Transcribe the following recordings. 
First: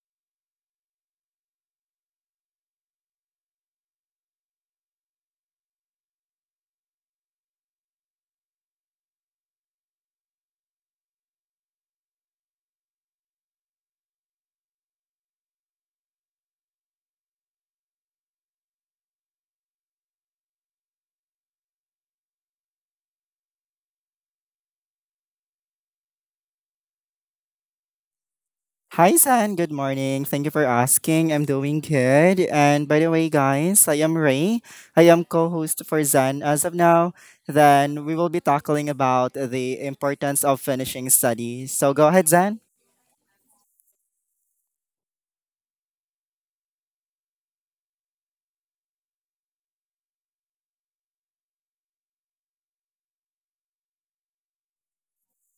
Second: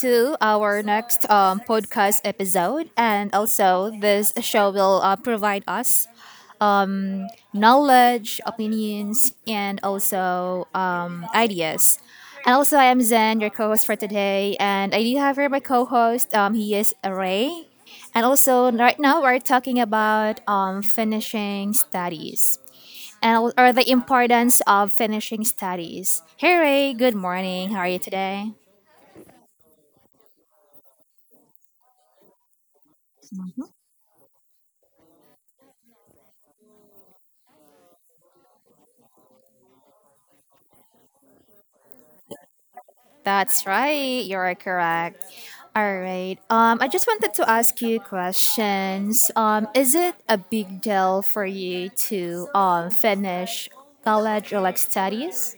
to our next podcast episode. And also, this show will provide us um, knowledge, opinions, and also ideas. And also, I am Zen, your co host for today. And I do have here my co host. He is Ray. And also, right now, we're talking about finishing studies or the importance of finishing studies. Hey, Ray, good morning. How are you today? Hi, San. Good morning. Thank you for asking. I'm doing good. And by the way, guys, I am Ray. I am co-host for Zen as of now. Then we will be talking about the importance of finishing studies. So go ahead, Zen. That's right. You're correct. All right. I just wanted to ask you questions. Is it a big deal for you to finish college or like studies?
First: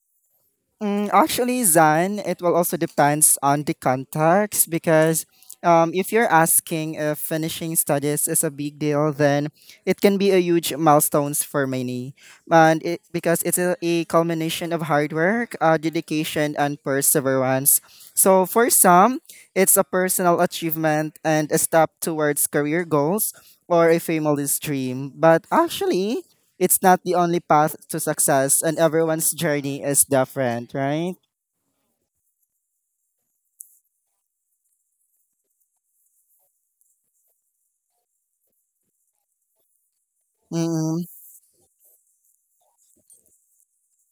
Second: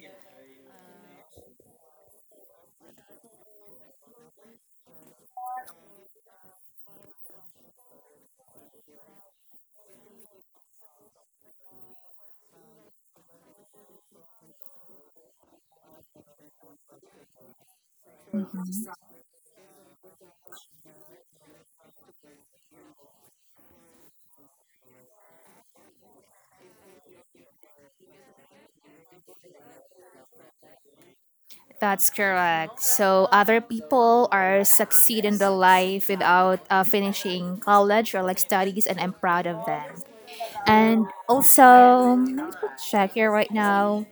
Actually, Zan, it will also depends on the context because if you're asking if finishing studies is a big deal, then it can be a huge milestones for many, and because it's a culmination of hard work, dedication, and perseverance. So for some, it's a personal achievement and a step towards career goals or a family's dream. But actually, it's not the only path to success and everyone's journey is different, right? That's correct. So other people are succeed in the life without finishing college or like studies, and I'm proud of them. Mm-hmm. And also, let me check here right now.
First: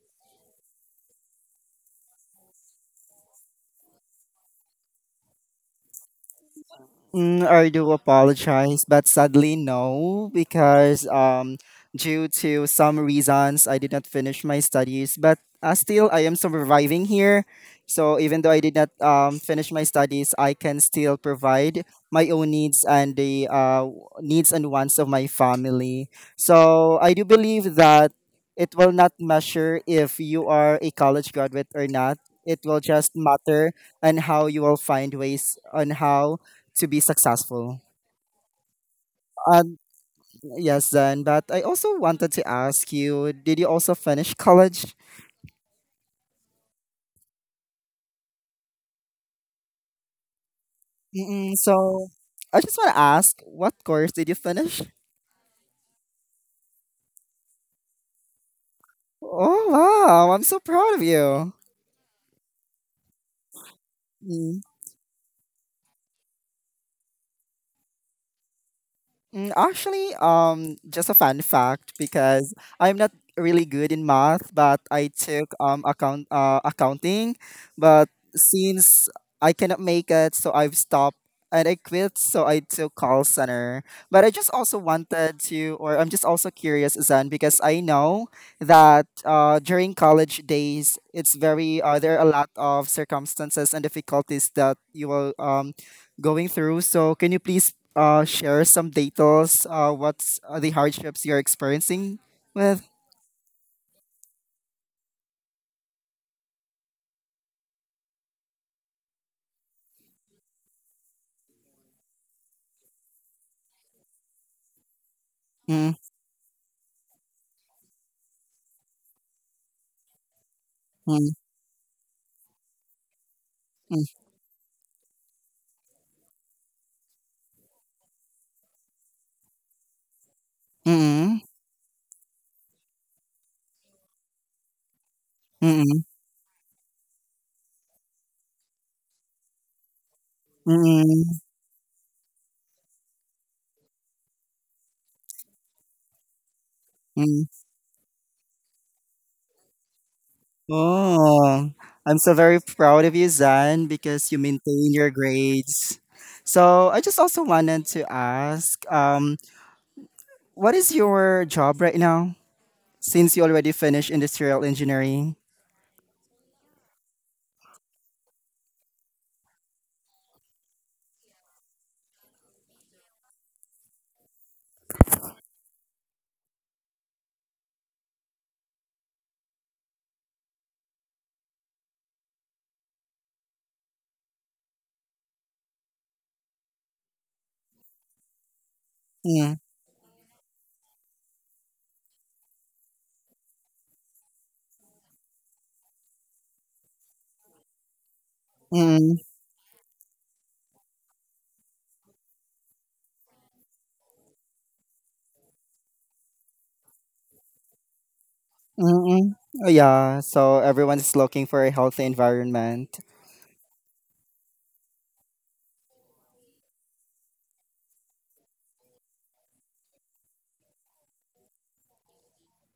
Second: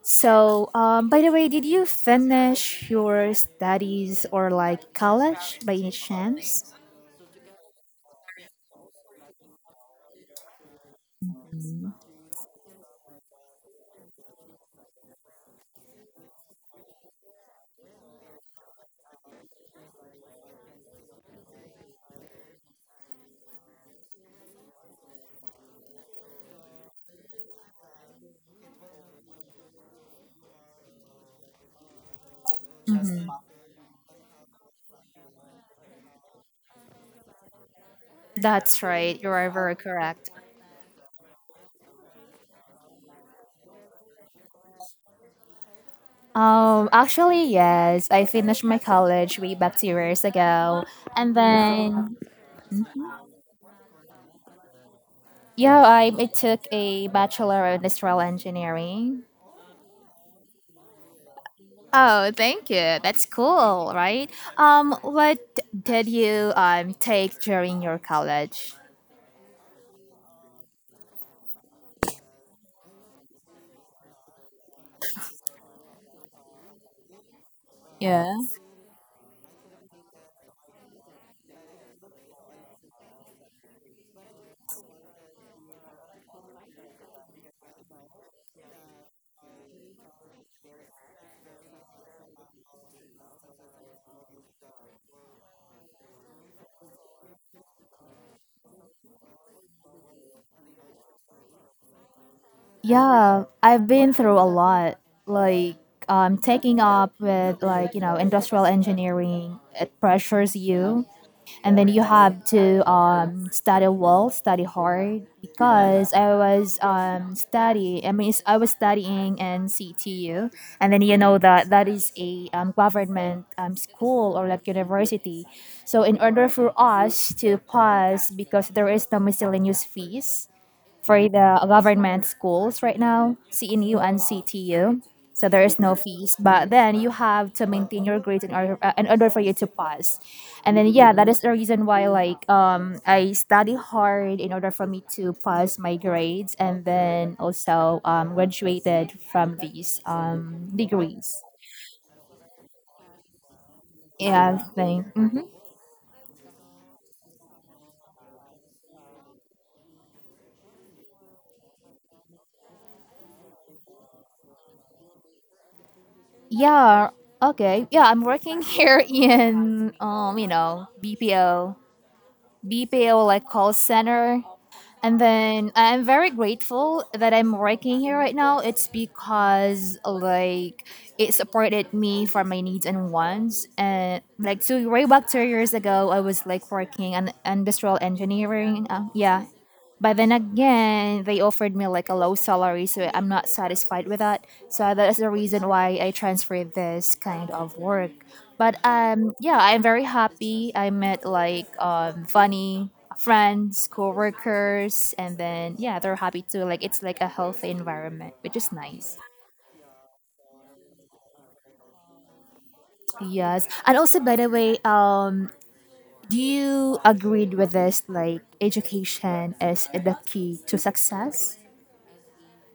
So, by the way, did you finish your studies or like college by any chance? I do apologize, but sadly no, because due to some reasons, I did not finish my studies. But still, I am surviving here. So even though I did not finish my studies, I can still provide my own needs and the needs and wants of my family. So I do believe that it will not measure if you are a college graduate or not. It will just Mm-hmm. matter and how you will find ways on how to be successful. That's right. You are very Um, correct. yes, then. But I also wanted to ask you: Did you also finish college? Actually, yes, I finished my college way back 2 years ago, and Mm-mm. So then I just want to ask: What course did you finish? yeah, I took a bachelor of industrial engineering. Oh wow! I'm so proud of you. Oh, thank you. That's cool, right? What did you take during your college? Actually, just a fun fact because I'm not really good in math, but I took accounting, but since I cannot make it, so I've stopped and I quit. So I took call center, but I just also wanted to, or I'm just also curious, Zan, because I know that during college days, it's very there are a lot of circumstances and difficulties that you will going through. So can you please share some details? What's the hardships you're experiencing with? Yeah, I've been through a lot. Like taking up with like industrial engineering, it pressures you, and then you have to study well, study hard. Mm, Because I was study, I mean, it's- I was studying in CTU, and then you mm, know that that is a government mm, school or like university. So in order for us to pass, because there is the miscellaneous fees for mm, the government schools right now, CNU and CTU. So there is no mm, fees, but then you have to maintain your grades in order for you to pass. And then yeah, that is mm, the reason why like I study hard in order for me to pass my grades and then mm. also graduated from these degrees. Oh, I'm so very proud of you, Zan, because you Yeah, maintain thing. your Hmm. grades. So I just also wanted to ask, what is your job right now? Since you already finished industrial engineering. Yeah. Okay. Yeah, I'm working here in BPO, BPO like call center. And then I'm very grateful that I'm working here right now. It's because like it supported me for my needs and wants. And like two-way back 2 years ago, I was like working in industrial engineering. Yeah, Mm, but then again, they offered me like a low salary, so I'm not satisfied with that. So that's the reason why I transferred this kind of work. But mm, yeah, I'm very happy. I met like funny friends, coworkers, and then yeah, they're happy too. Like it's like a healthy environment, which is mm, nice. mm. Oh, yeah, so everyone is looking for a healthy environment. Yes, and also by the way, do you agreed with this? Like education is the key to success.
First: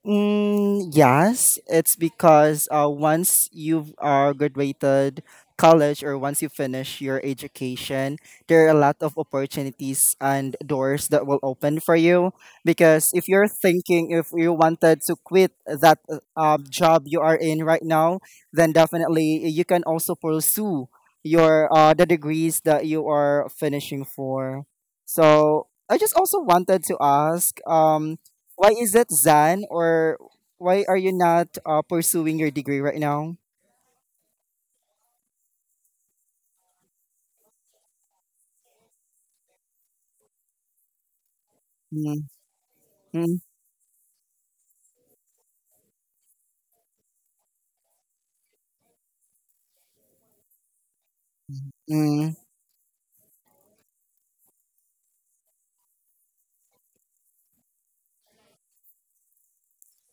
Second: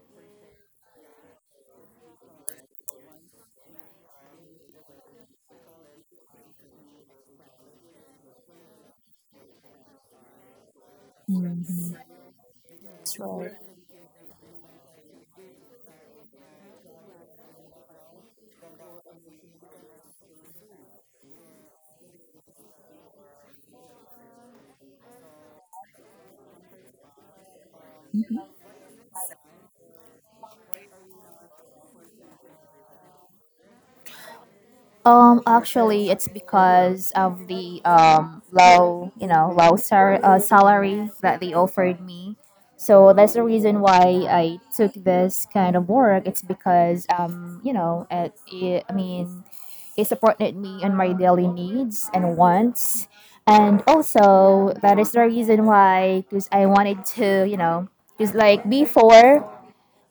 Yes, it's because once you've graduated college or once you finish your education, there are a lot of opportunities and doors that will open for you. Because That's if you're right. thinking if you wanted to quit that job you are in right now, then definitely you can also pursue your the degrees that you are finishing for. So I just also wanted to ask why is that, Zan? Or why are you not pursuing your degree right now? Actually, it's because of the low, you know, low sar- salary that they offered Mm, me. So that's mm, the reason why I took this kind of work. It's because it supported me in my daily needs mm, and wants, and also that is the reason why, because I wanted to, you know, because like before,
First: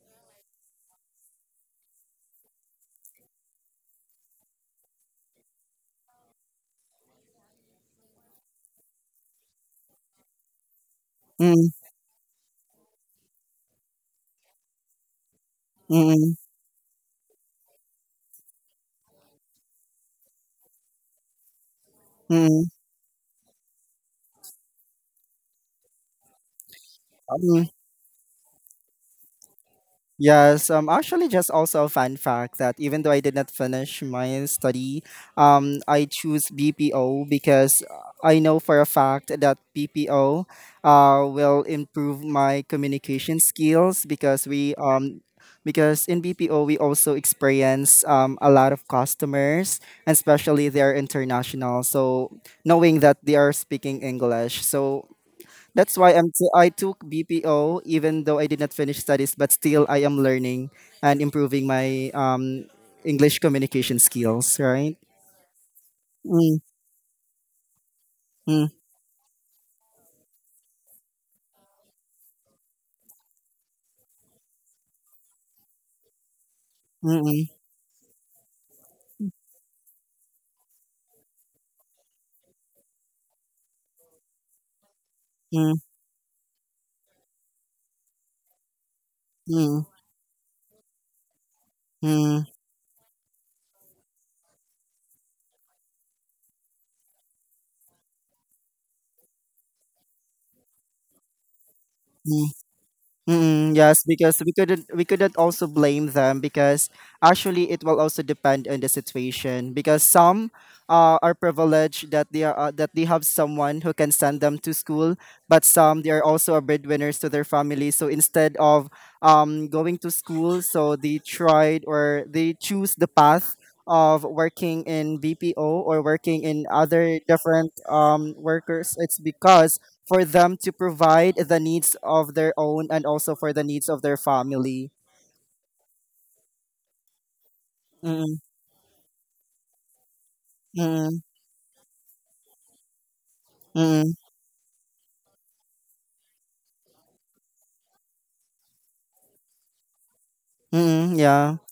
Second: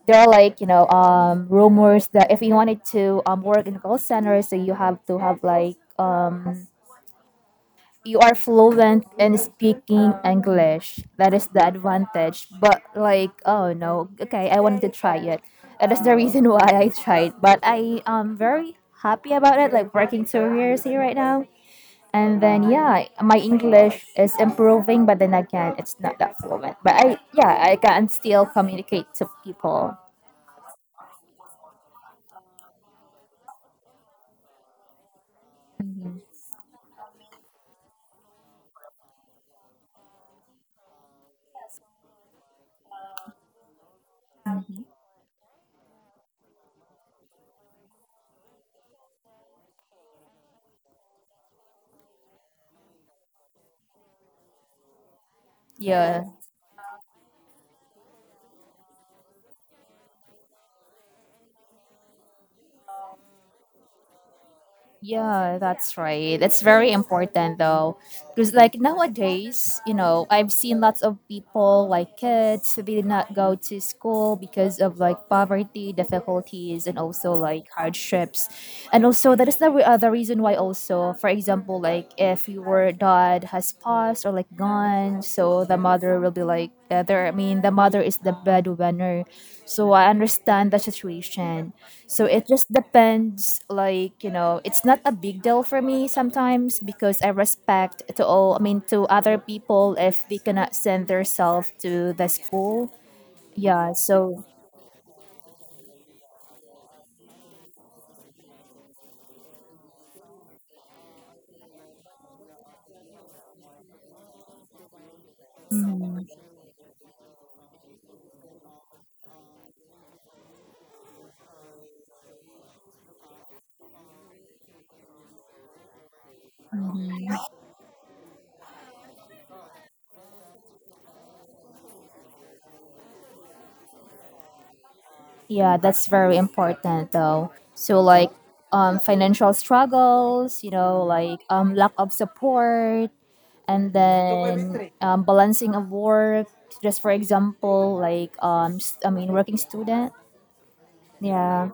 there are like rumors that if you wanted to work in a call center so you have to have like you are fluent in speaking english. That is the mm, advantage, but like oh no, okay, I wanted to try it. That is the mm, reason why I tried, but I am very happy about it, like working 2 years here right now. And mm, then yeah, my english is improving, but then again, it's not that fluent, but i yeah mm. i can still communicate to people. Yes, actually, just also a fun fact that even though I did not finish my study, I Mhm. choose BPO because I know for a fact that BPO, will improve my communication skills because we because in BPO we also experience a lot of customers, and especially they're international. So knowing that they are speaking English, so that's why Yeah, I took BPO even though I did not finish studies, but still I am learning and improving my English communication skills, right? yeah, that's right. Mm, It's very important though, because mm, like nowadays, you know, I've seen lots of people like kids they did not go to school because of like poverty, difficulties, and also mm, like hardships, and also that is the reason why also, for example, like if your dad has passed or like gone, so the mm, mother will be like there. I mean, the mother is the breadwinner, mm, so I understand the situation. mm, So it mm, just depends like, you know, it's not a big deal for me sometimes because I respect to all, I mean to other people if they cannot send themselves to the mm. school. Yeah, Yes, so because we couldn't also blame them because actually it will also depend on the situation because some are privileged that they are that they have someone who can send them to school, but some they are mhm, also a breadwinners to their family. So instead of going to school, so they tried or they choose the path of working in BPO or working in other mhm, different workers. It's because for them to provide the needs of their own and also for the needs of their family. yeah, that's very important though. So like Mm-mm, financial struggles, you know, mm-mm, like lack of support and then balancing of work, just for example, like working student. yeah. Yeah.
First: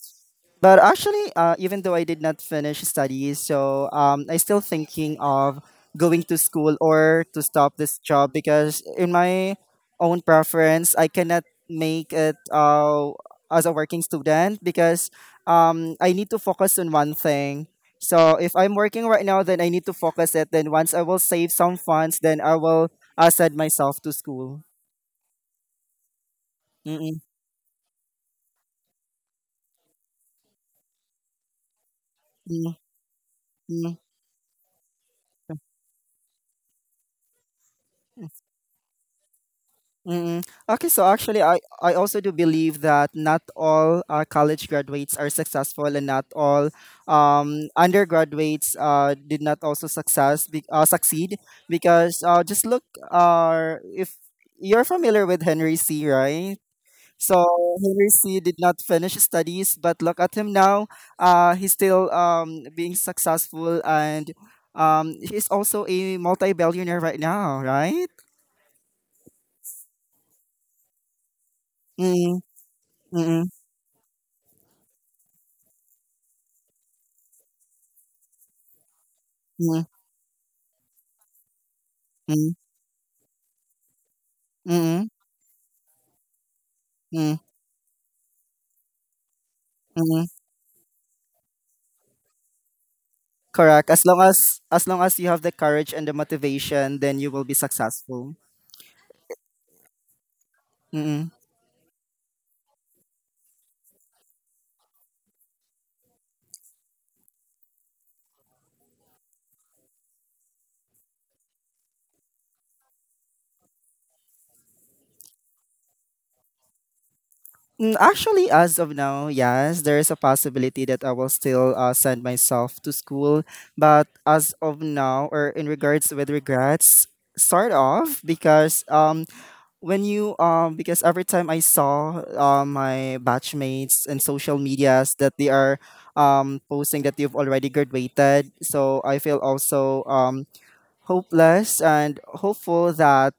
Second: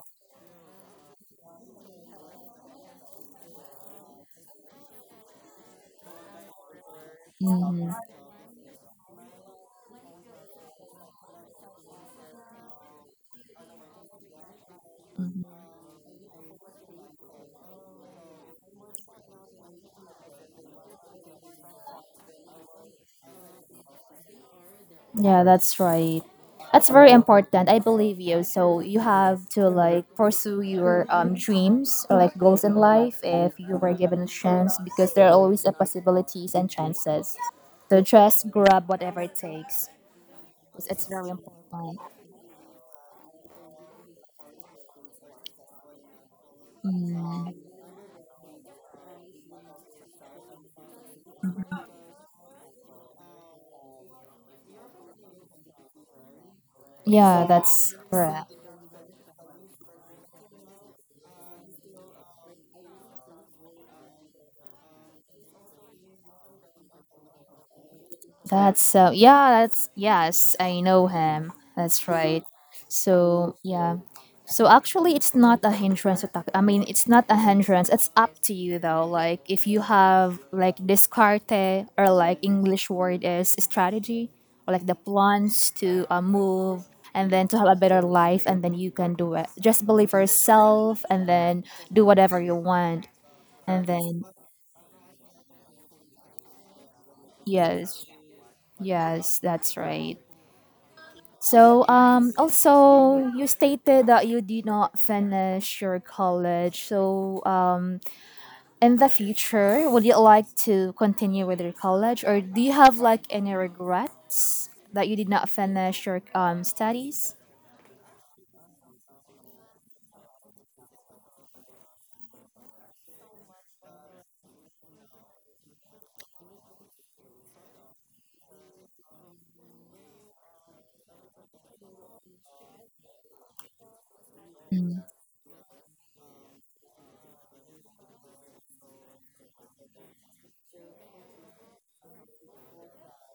But actually, even though I did not finish studies, so I still thinking of going to school or to stop Mm-hmm. this job because in my own preference, I cannot make it as a working student because I need to focus on one thing. So if I'm working right now, then I need to focus it. Then once I will save some funds, then I will send myself to school. Yeah, that's right. That's very important. I believe you. So you have to like pursue your dreams or like goals in Mm-mm. life if you were given a chance because there are always a possibilities and chances. So just grab whatever it takes. Mm. It's, Okay, so it's very actually, I important. also do believe that not all college graduates are successful, and not all Mm. Undergraduates did not also success be, succeed because just look, if you're familiar with Henry C, right? Yeah, So that's Henry C correct. did not finish his studies, but look at him now. He's still being successful, and he's also a multi-billionaire right now, right? That's so yeah, that's yes, I know him. That's Mm, right. mm, So yeah. So actually it's not a hindrance to talk. I mean it's not a hindrance. It's up to you though. Like if you mm, have like descarte or like mm. english word is strategy or like the Mm, plans to move and mm, then to have a better life, and then you can do it. Just believe mm. yourself and then do whatever you want. And Correct. As long then as as long as you have the courage and the motivation, then you will be yes. successful. Yes, that's right. Mm-mm. So, also, you stated that you did not finish your college. So, in the future, would you like to continue with your college, or do you have like any regrets that you did not finish your studies? Actually, as of now, yes, there is a possibility that I will still send myself to school. But as of now, or in regards with regrets, start off because when you because every time I saw my batchmates and social Mm, medias that they are posting that you've already graduated, so I feel also hopeless and hopeful that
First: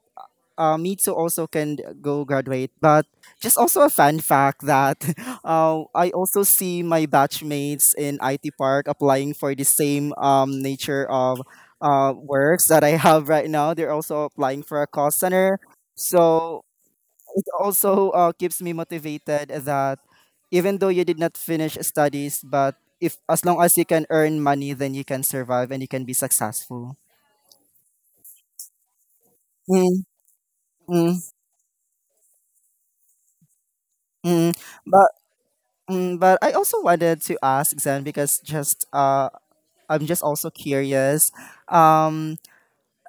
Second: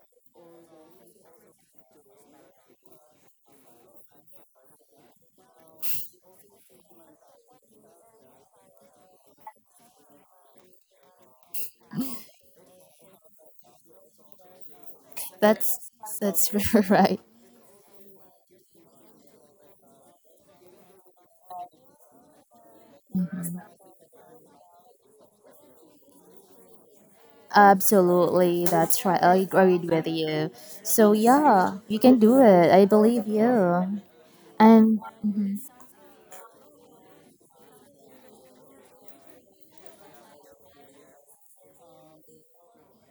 me too also can go graduate. But just also a fun fact that I also see my batchmates in IT Park applying for the same nature of works that I have right now. They're also applying for a call center. that's that's So right. it also keeps me motivated that even though you did not finish studies, but if as long as you can earn money, then you can survive and you can be successful. Absolutely, that's right. I agreed Mm, with you. So mm. yeah, you can do it. I believe you. Mm, And but but I also wanted to ask Zen because just I'm just also curious. Um,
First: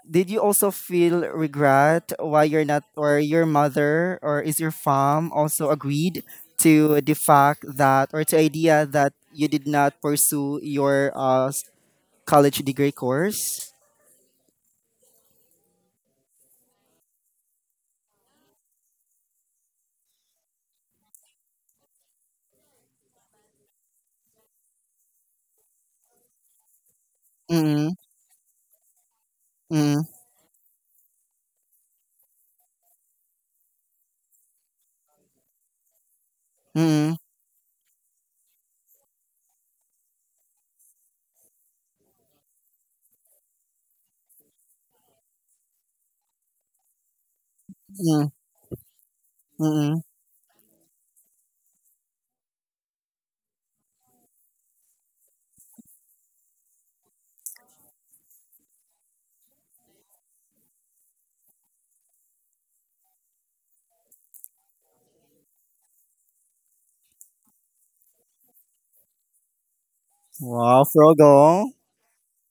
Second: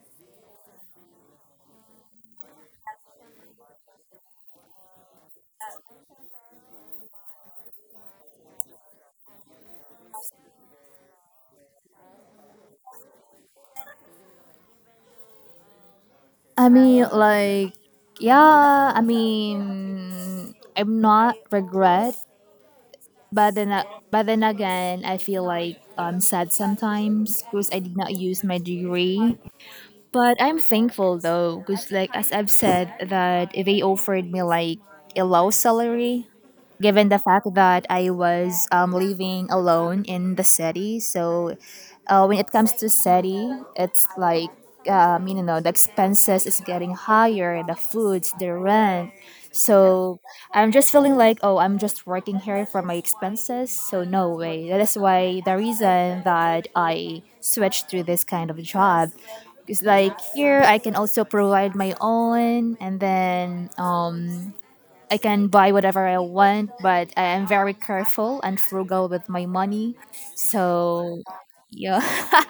did you also feel regret why you're not or your mother or is your mom also agreed to the fact that or to idea that you did not pursue your college degree course? I mean, like, yeah. I mean, I'm not regret, but then, a- but then again, I feel like I'm sad sometimes because I Mm, did not use my degree, mm, but I'm thankful though, because like as I've said, that they offered me like a low salary, given mm, the fact that I was living alone in the city. So when it comes to city, it's like you know the expenses is getting higher, the mm, foods, the rent. mm. So I'm just feeling like oh I'm just working here for my expenses. So no way. That is why the reason that I switched to this kind of job. It's like here I can also provide my own and then I can buy whatever I want, but I am very careful and frugal with my money. Wow, So frugal. yeah,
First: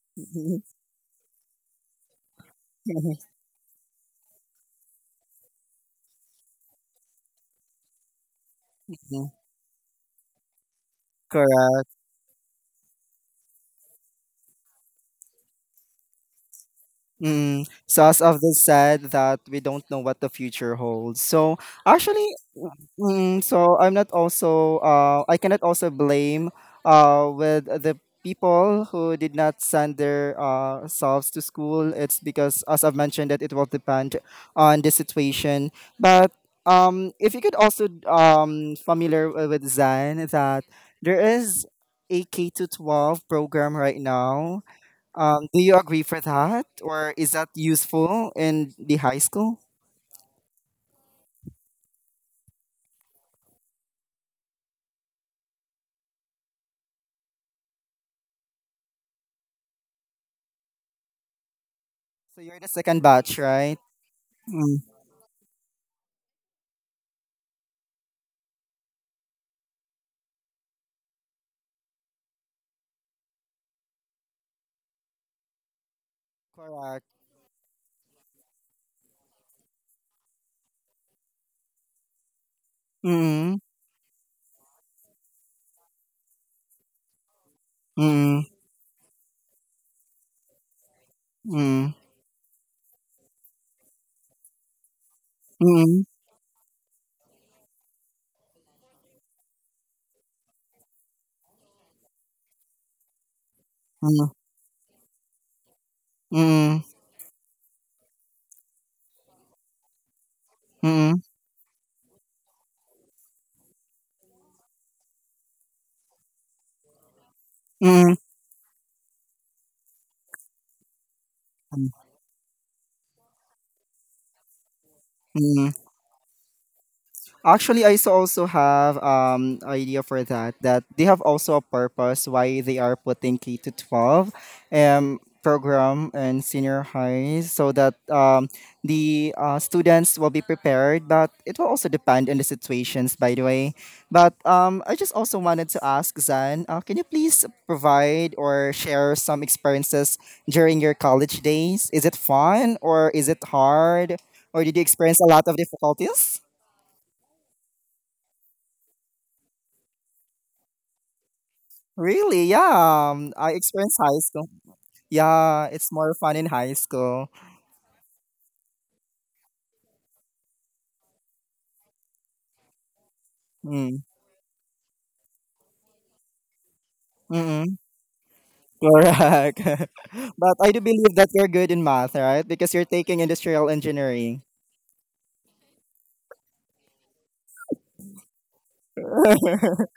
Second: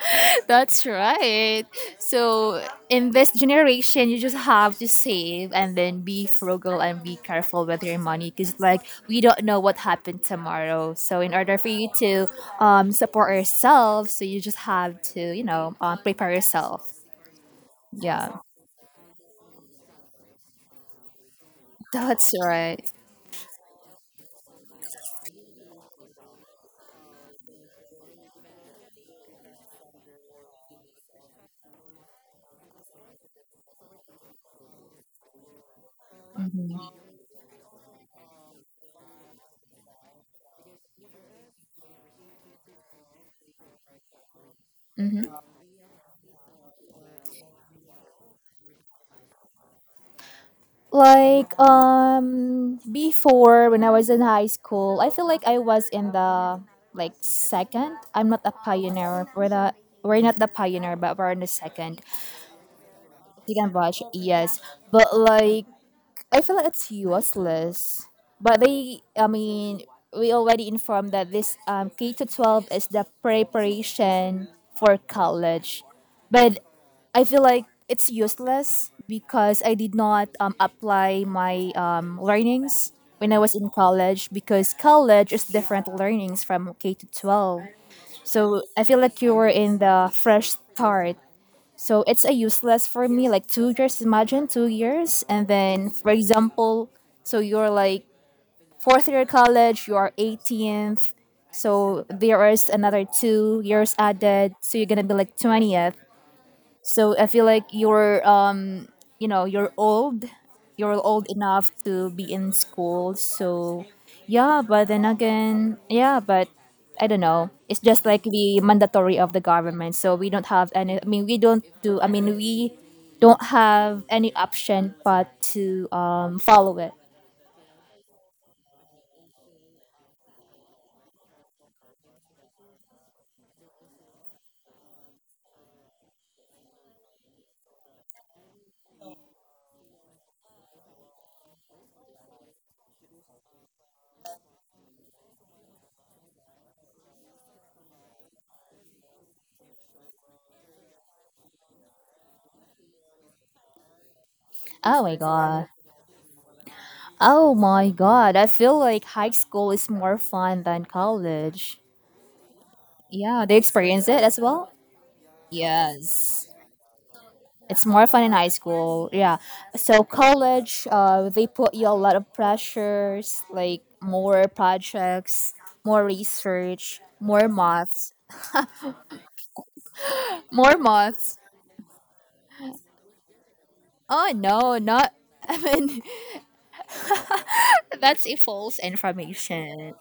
that's right. So in this generation, you just have to save and then be frugal and be careful with your money because like we don't know what happened tomorrow. So in order for Correct. you to support yourself, so you just have to you know prepare yourself. So as Yeah, of this said that we don't know what the future holds. So actually, that's right. mm, so I'm not also I cannot also blame with the people who did not send their selves to school. It's because as I've mentioned that it will depend on the situation. But Mm-hmm. If you could also familiar with Zen that there is a K to 12 program right now Mm-hmm. Do you agree for that, or is that useful in the high school? Like before when I was in high school, I feel like I was in the like second. I'm not a pioneer. We're not the pioneer, but we're in the second, So you're the second batch, second right? batch. Yes, Mm. but like I feel like it's useless. But they, I mean, we already informed that this K to 12 is the preparation for college, but Correct. I feel like it's useless because I did not apply my learnings when I was Mm. in college because college is different learnings from K to 12. Mm. So I feel like you were in the fresh start, Mm. so it's a useless for me, like 2 years, imagine 2 years. And then, Mm. for example, so you're like 4th year college, you are 18th. So there is another 2 years Mm. added. So you're going to be like 20th. Mm. So I feel like your you know you're Mm. old enough to be in school, so yeah, but then again yeah, but I don't know, it's just Mm. like the mandatory of the government, so we don't have any, I mean we don't Mm. do I mean we don't have any option but Mm. to follow it. Actually, I so also have idea for that that they have also a purpose why they are putting K to 12 program and senior highs so that the students will be prepared but it will also depend on the situations by the way but I just also wanted to ask zan can you please provide or share some experiences during your college days is it fun or is it hard or did you Oh my experience a lot of god, difficulties I feel like high school is more fun than college. Really? Yeah. Yeah, I they experienced experience it high as school. well. Yeah, it's more fun Yes. in high school. It's more fun in high school. Yeah. So college, they put you a lot of pressures, like Mm. more projects, more research, Mm-mm. Correct. But I more do believe that maths. you're good in math, right? Because you're taking industrial Oh engineering. no, not. I mean, that's a false information.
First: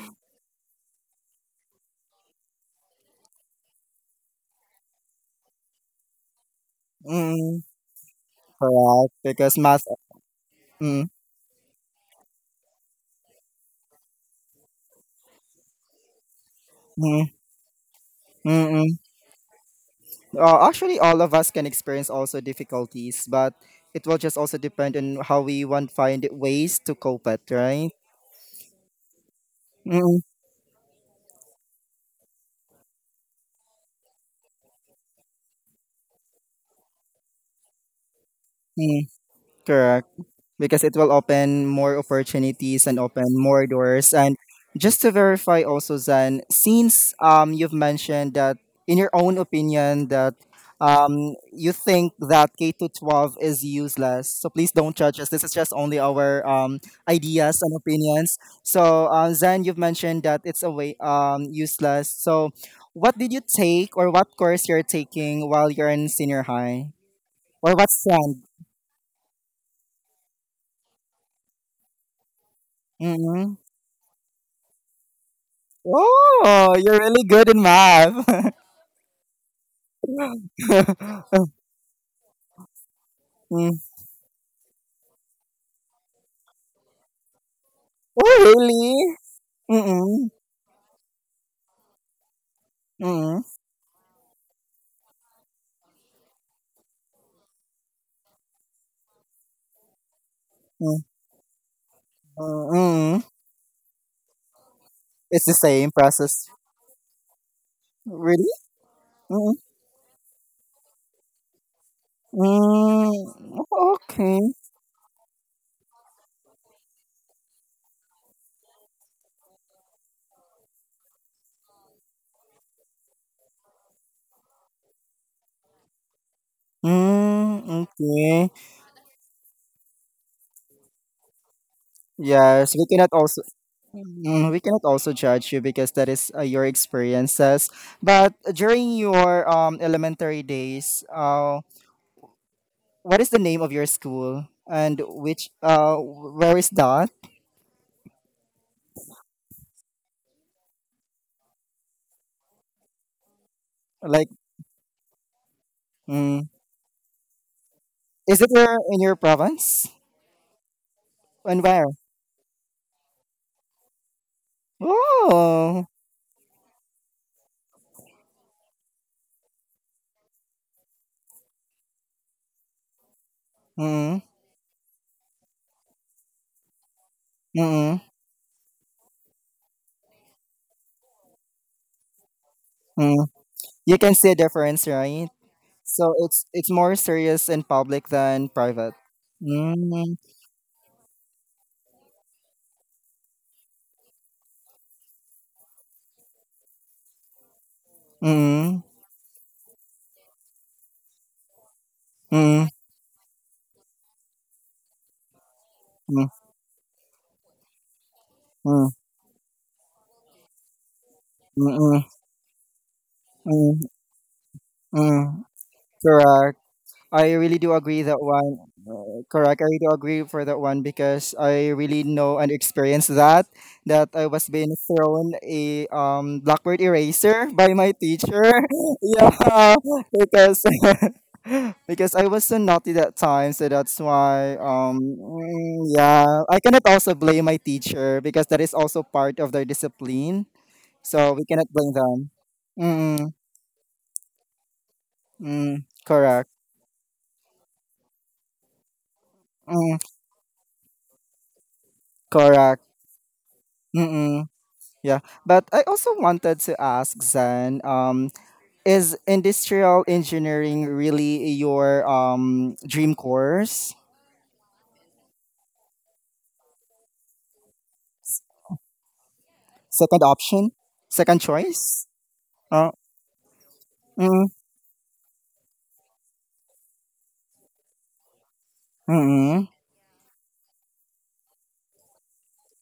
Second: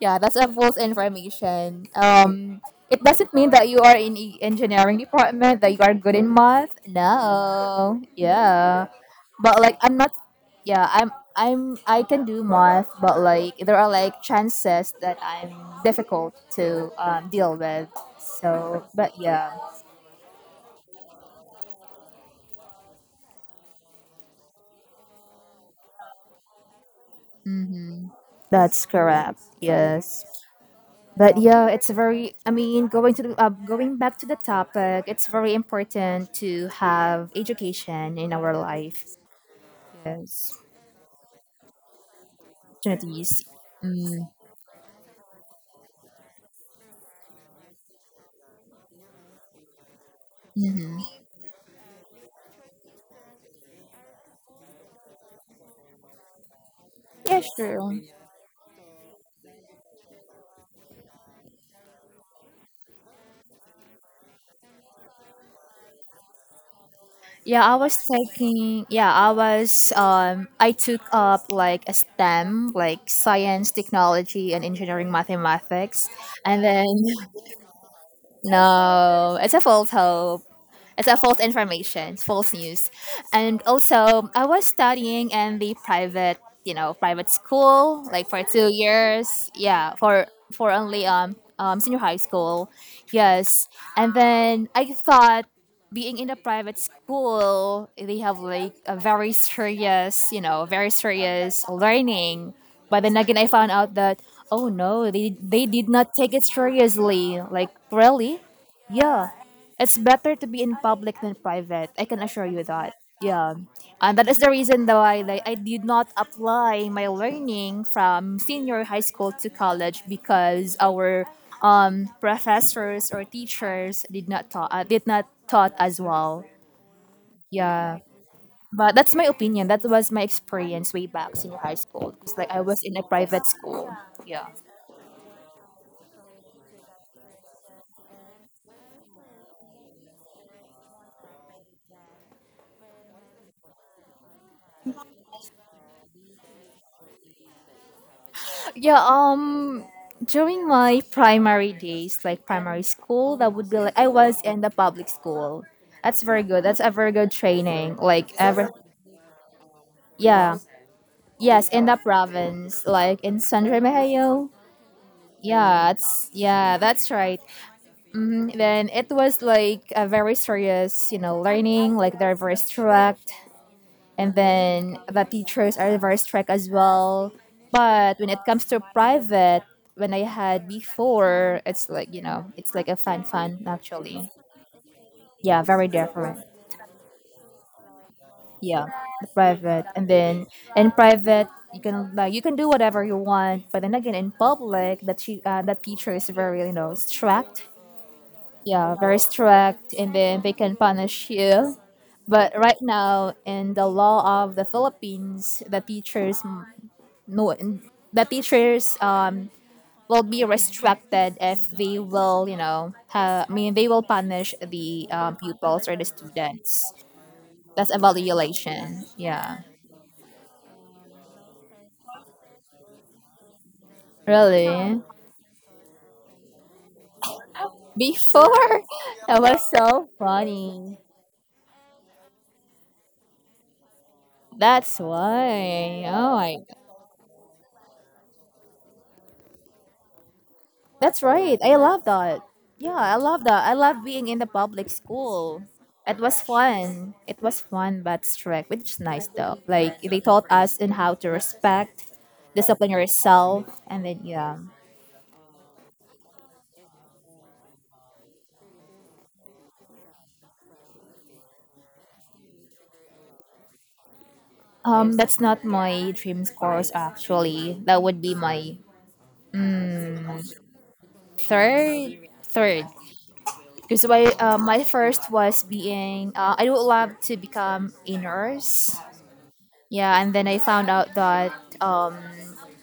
Yeah, that's a false information. It doesn't mean that you are in engineering department that you are good in math. mm. No, yeah, Correct. Because but like math. I'm not. Mm. I can do math, but like there are like chances that I'm difficult to Mm. Deal with. So, Mm. but yeah. Actually, all of us can experience also difficulties, but it will just also depend on how we want find ways to cope it, right? Mm-hmm. That's correct. Yes. But yeah, it's very. Going to the, going back to the topic, it's very important to have education in our life. Mm-mm. Correct. Yes, Because it will open more opportunities and open opportunities. more doors. And just to verify also, Zan, since you've mentioned that in your own opinion that Mm-hmm. You think that K to 12 is useless, so please don't judge us. This is just only our Yeah, ideas and sure. opinions. So Zan, you've mentioned that it's a way useless. So what did you take or what course you're taking while you're in senior high Yeah, or I what was strand? taking. Yeah, I was. I took up like a STEM, like science, technology, and engineering, mathematics, and Oh, then you're really good in math. no, it's a false hope. It's a false information, it's false news. And Mm. also, I was studying in the private, private school like Oh, for two really? years. Yeah, Mm-mm. for only senior high school. Mm-mm. Yes, and then I thought being in a private school, they have like a very serious, very Mm-mm. serious learning. But then Mm-mm. again, I found out that oh no, they It's the they did same not take it process. seriously. Like really, Really? yeah. Mm-mm. It's better to be in public than private. I can assure you that. Yeah. Mm, And that is okay. the reason though I did not apply my learning from senior high school to college because our professors or teachers did not taught as well. Mm, Yeah. okay. But that's my opinion. That was my experience way back senior high school. It's like I Yes, was we in a cannot also private school. Yeah. We cannot also judge you because that is your experiences. But during your elementary days, what is the name of your school and which where is that? Yeah, during my primary days, like primary school, that would be like I Like was in the public school. That's very Mm. good. That's a very good training. Like Is it ever your in your province? yeah. And Yes, in where? the province, like in San Remigio. Yeah, Oh. That's. yeah, that's right. Then it was like a very serious, you know, learning. Like they're very strict Mm. and then the teachers are very strict as well. Mm. But when it comes to private, when I had before, it's like you know, it's like a fun Mm. fun You can actually. see a difference, right? Yeah, very So different. it's more serious in public than Yeah, private. the private, and Mm. then in private you can you can do whatever you want. But then again, in public, that teacher is very you know strict. Mm. Yeah, very strict, and then they can punish you. But Mm. right now, in the law of the Philippines, the Mm. teachers noon. The Mm. teachers um, will be restricted Mm. if they Mm. will, you know, Mm. they will punish the Mm. pupils or the Correct. students. I really do That's agree that one. evaluation. Yeah. Correct. I really do agree for that one because I really know and experienced that I was being Really? thrown a blackboard eraser by my teacher. Before? That was Yeah, so because funny. because I was so naughty that time, so that's why That's why. yeah, Oh my I cannot also blame my teacher because that is also part of their discipline. That's So we right. cannot I blame love them. that. Yeah, I Mm, love that. I love being in the public school. mm, It was correct. fun. It was fun but strict, which is nice though. Mm, Like they taught us in how to respect, correct. discipline yourself, and then Mm. yeah. Yeah, but I also wanted to ask Zan, is industrial engineering really your dream course? That's not my dream course actually. That would be my Second option, second choice? third. Uh, Because mm, my first was being I would love to become a nurse. mm, Yeah, and then I found out that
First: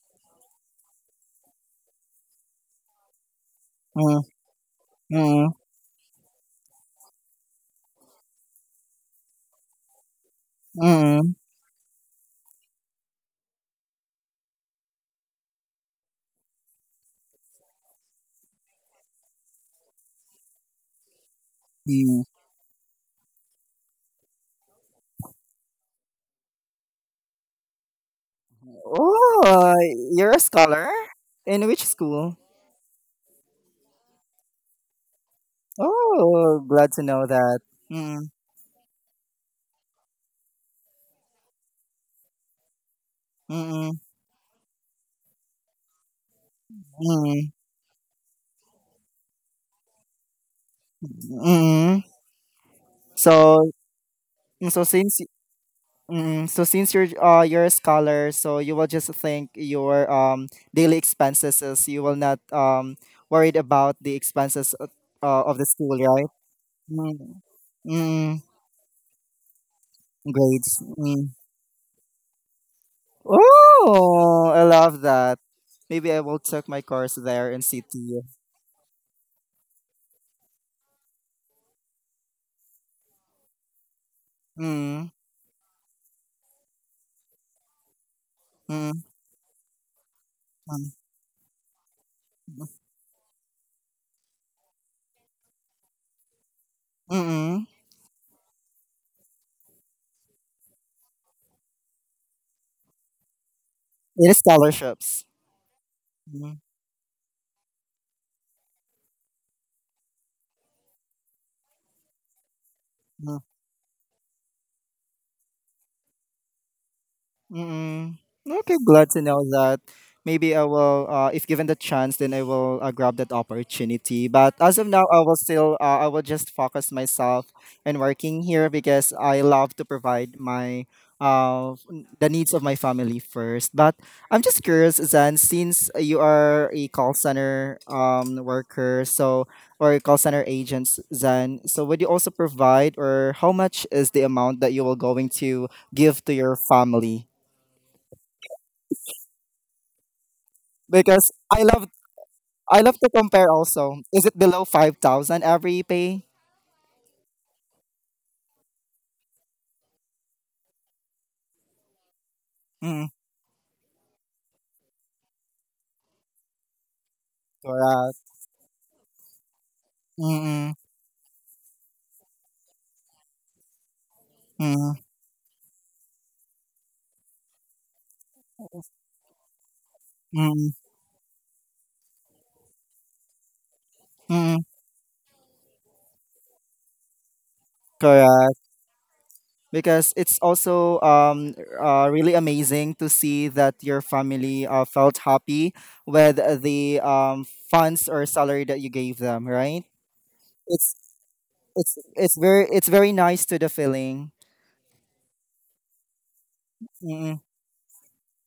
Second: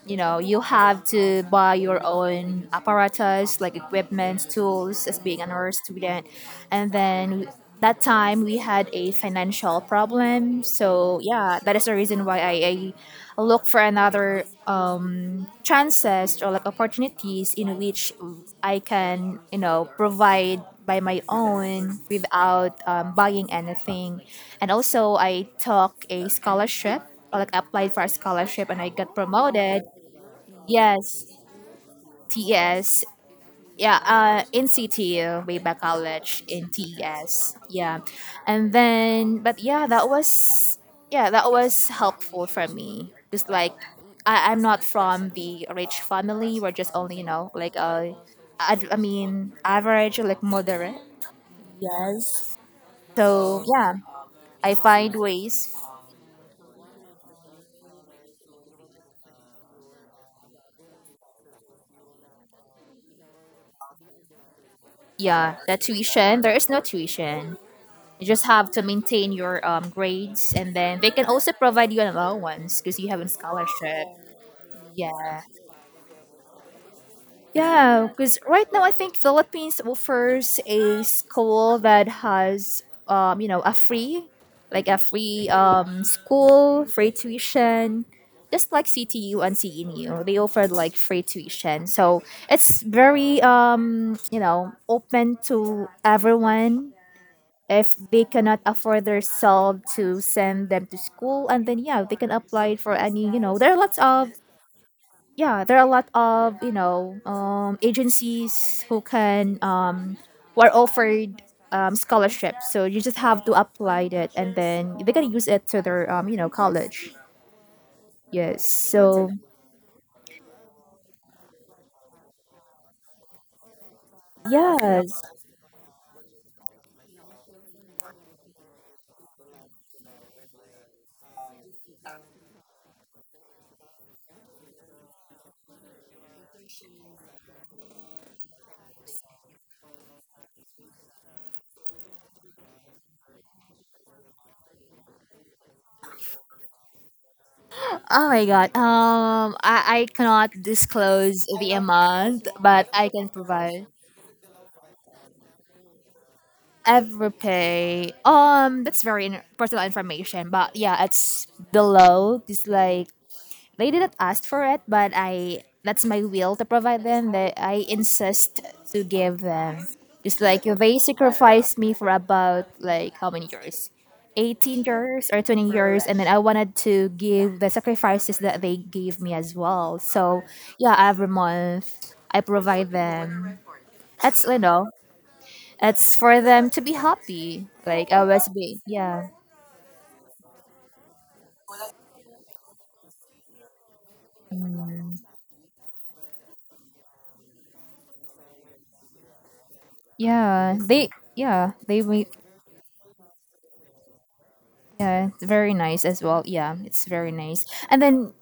you know you have to buy your own apparatus like mm, equipment tools as being mm, an art student, and then that time we had a financial problem, so mm, yeah that is the reason why I look for another chances or like opportunities in which I can you know provide by my own mm. without buying anything. And also I took a scholarship or like applied for a scholarship and I got Oh, promoted. you're a scholar? Yes, In which school? TS. Yeah, in CTU, way back college Oh, in glad to know TS. that. Yeah, Mm, and then, but yeah, that was helpful for me. Just like mm, I'm not from the rich family. We're just only you know mm, like I mean average, like moderate. mm. Yes. So So, yeah, I so find since ways. since you're a scholar, so you will just think your daily expenses is you will not worried about the expenses Yeah, of the the school, right? tuition. There is no Mm, tuition. You mm, just have to maintain your grades, and grades. then they can Mm. also provide you an allowance because you have a scholarship. Oh, I love that. Yeah. Maybe I will check my course there in Yeah, CTU. because right now I think Philippines offers a school that has, you know, a free, like a Mm, free school, free tuition, just like mm, CTU and CNU. They offer mm, like free tuition, so mm, it's very, you know, open to everyone mm. if they cannot afford their self to send them to school, and then yeah they can apply for any you know there are lots It of is scholarships. yeah there are a lot of Mm, you know agencies who can who are offered scholarships, so you just mm. have to apply it and then they can use it to their you know college. Mm-mm. No, Yes okay, glad to so know that. Maybe I will, if given the chance, then I will grab that opportunity. But as of now, I yes will still, I will just focus myself in working here because I love to provide my, the needs of my family first. But I'm just curious, Zan, since you are a call center worker, so or a call center agents, Zan, so would you also provide, or how much is the amount that you will going to give to your family oh my god I cannot because disclose the amount I but love I to can compare provide. also. Is it below 5,000 every pay? Everypay. That's very in- personal information, but yeah, it's below. It's like Mm, they didn't ask for it, but I that's my will to provide them. That I correct. insist to give them. It's like Mm, they sacrificed me for about like how many years, eighteen mm, years or 20 years, and then I wanted to give the sacrifices that they gave me as well. So mm, yeah, every month I provide them. That's mm, you know it's for them to be happy. Like I was correct. be yeah. Because it's also really amazing to see that your family felt happy with the funds or salary that you gave them. Right. Yeah. It's They yeah, it's they make it's very it's very nice to the feeling. yeah, it's very nice as well. Yeah, it's very Mm, nice. And then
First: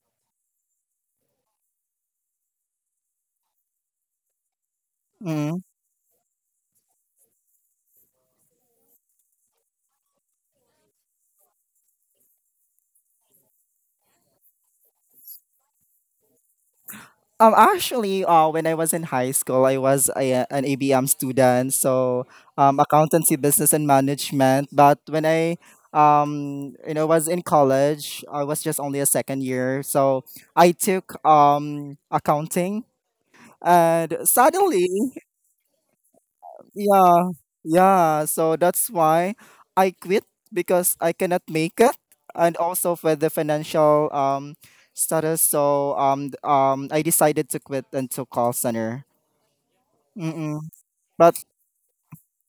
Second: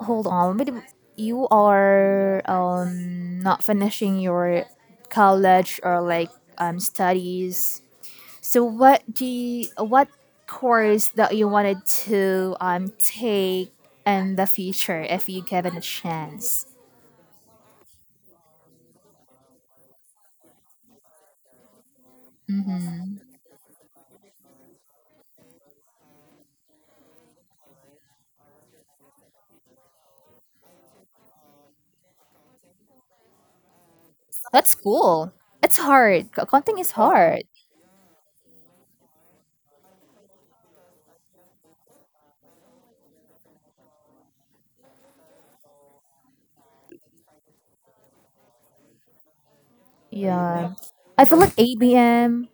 hold on, but you are not finishing your mm. college or like studies. So what course that you wanted to take in the future if you given a chance? Actually, when I was in high school, I was an ABM student, so Mm-hmm. accountancy, business, and management. But when I was in college, I was just only a second year, so I took accounting, and That's suddenly, cool. It's hard. Accounting is yeah, hard. yeah. So that's why I quit because I cannot make it, and also for the financial status. So I decided to quit and to call center. Mm-mm. Yeah. I feel But like ABM,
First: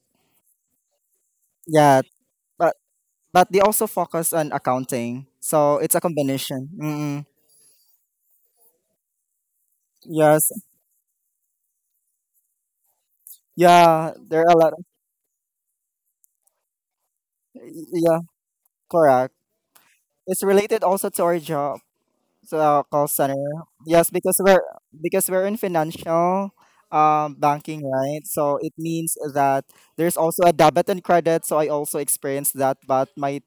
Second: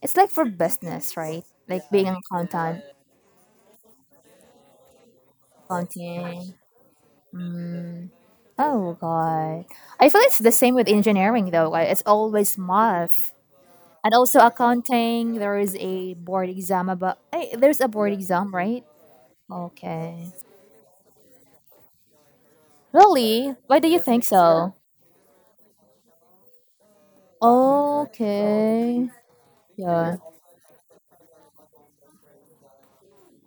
it's like for business, right? Like yeah, being an but accountant, but they also focus on accounting, so it's a accounting. combination. Mm-mm. Oh god. I feel it's Yes, the same with engineering though, right? It's always math. yeah, And also there are a lot. accounting, there's a board Yeah, exam, right? correct. Okay. It's related also to our job, to our call Really? center. Why do you Yes, think because so? We're in financial banking, right? So it Okay. means that there's Yeah. also a debit and credit. So I also experienced that, but my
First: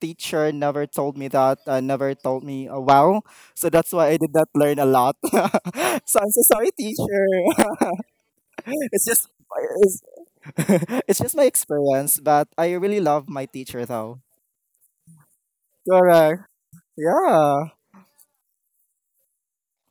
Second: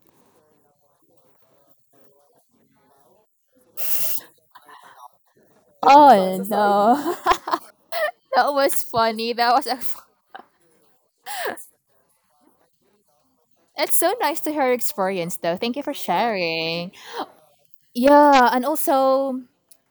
teacher never told me that, never told me, wow. So that's why I did not learn a lot. So I'm Oh so sorry, no. teacher. That was It's just funny. That was a. it's, it's just my experience, but I really love my teacher It's so though. nice to hear your experience, though. Thank you for Correct. sharing. Yeah. Yeah, and also,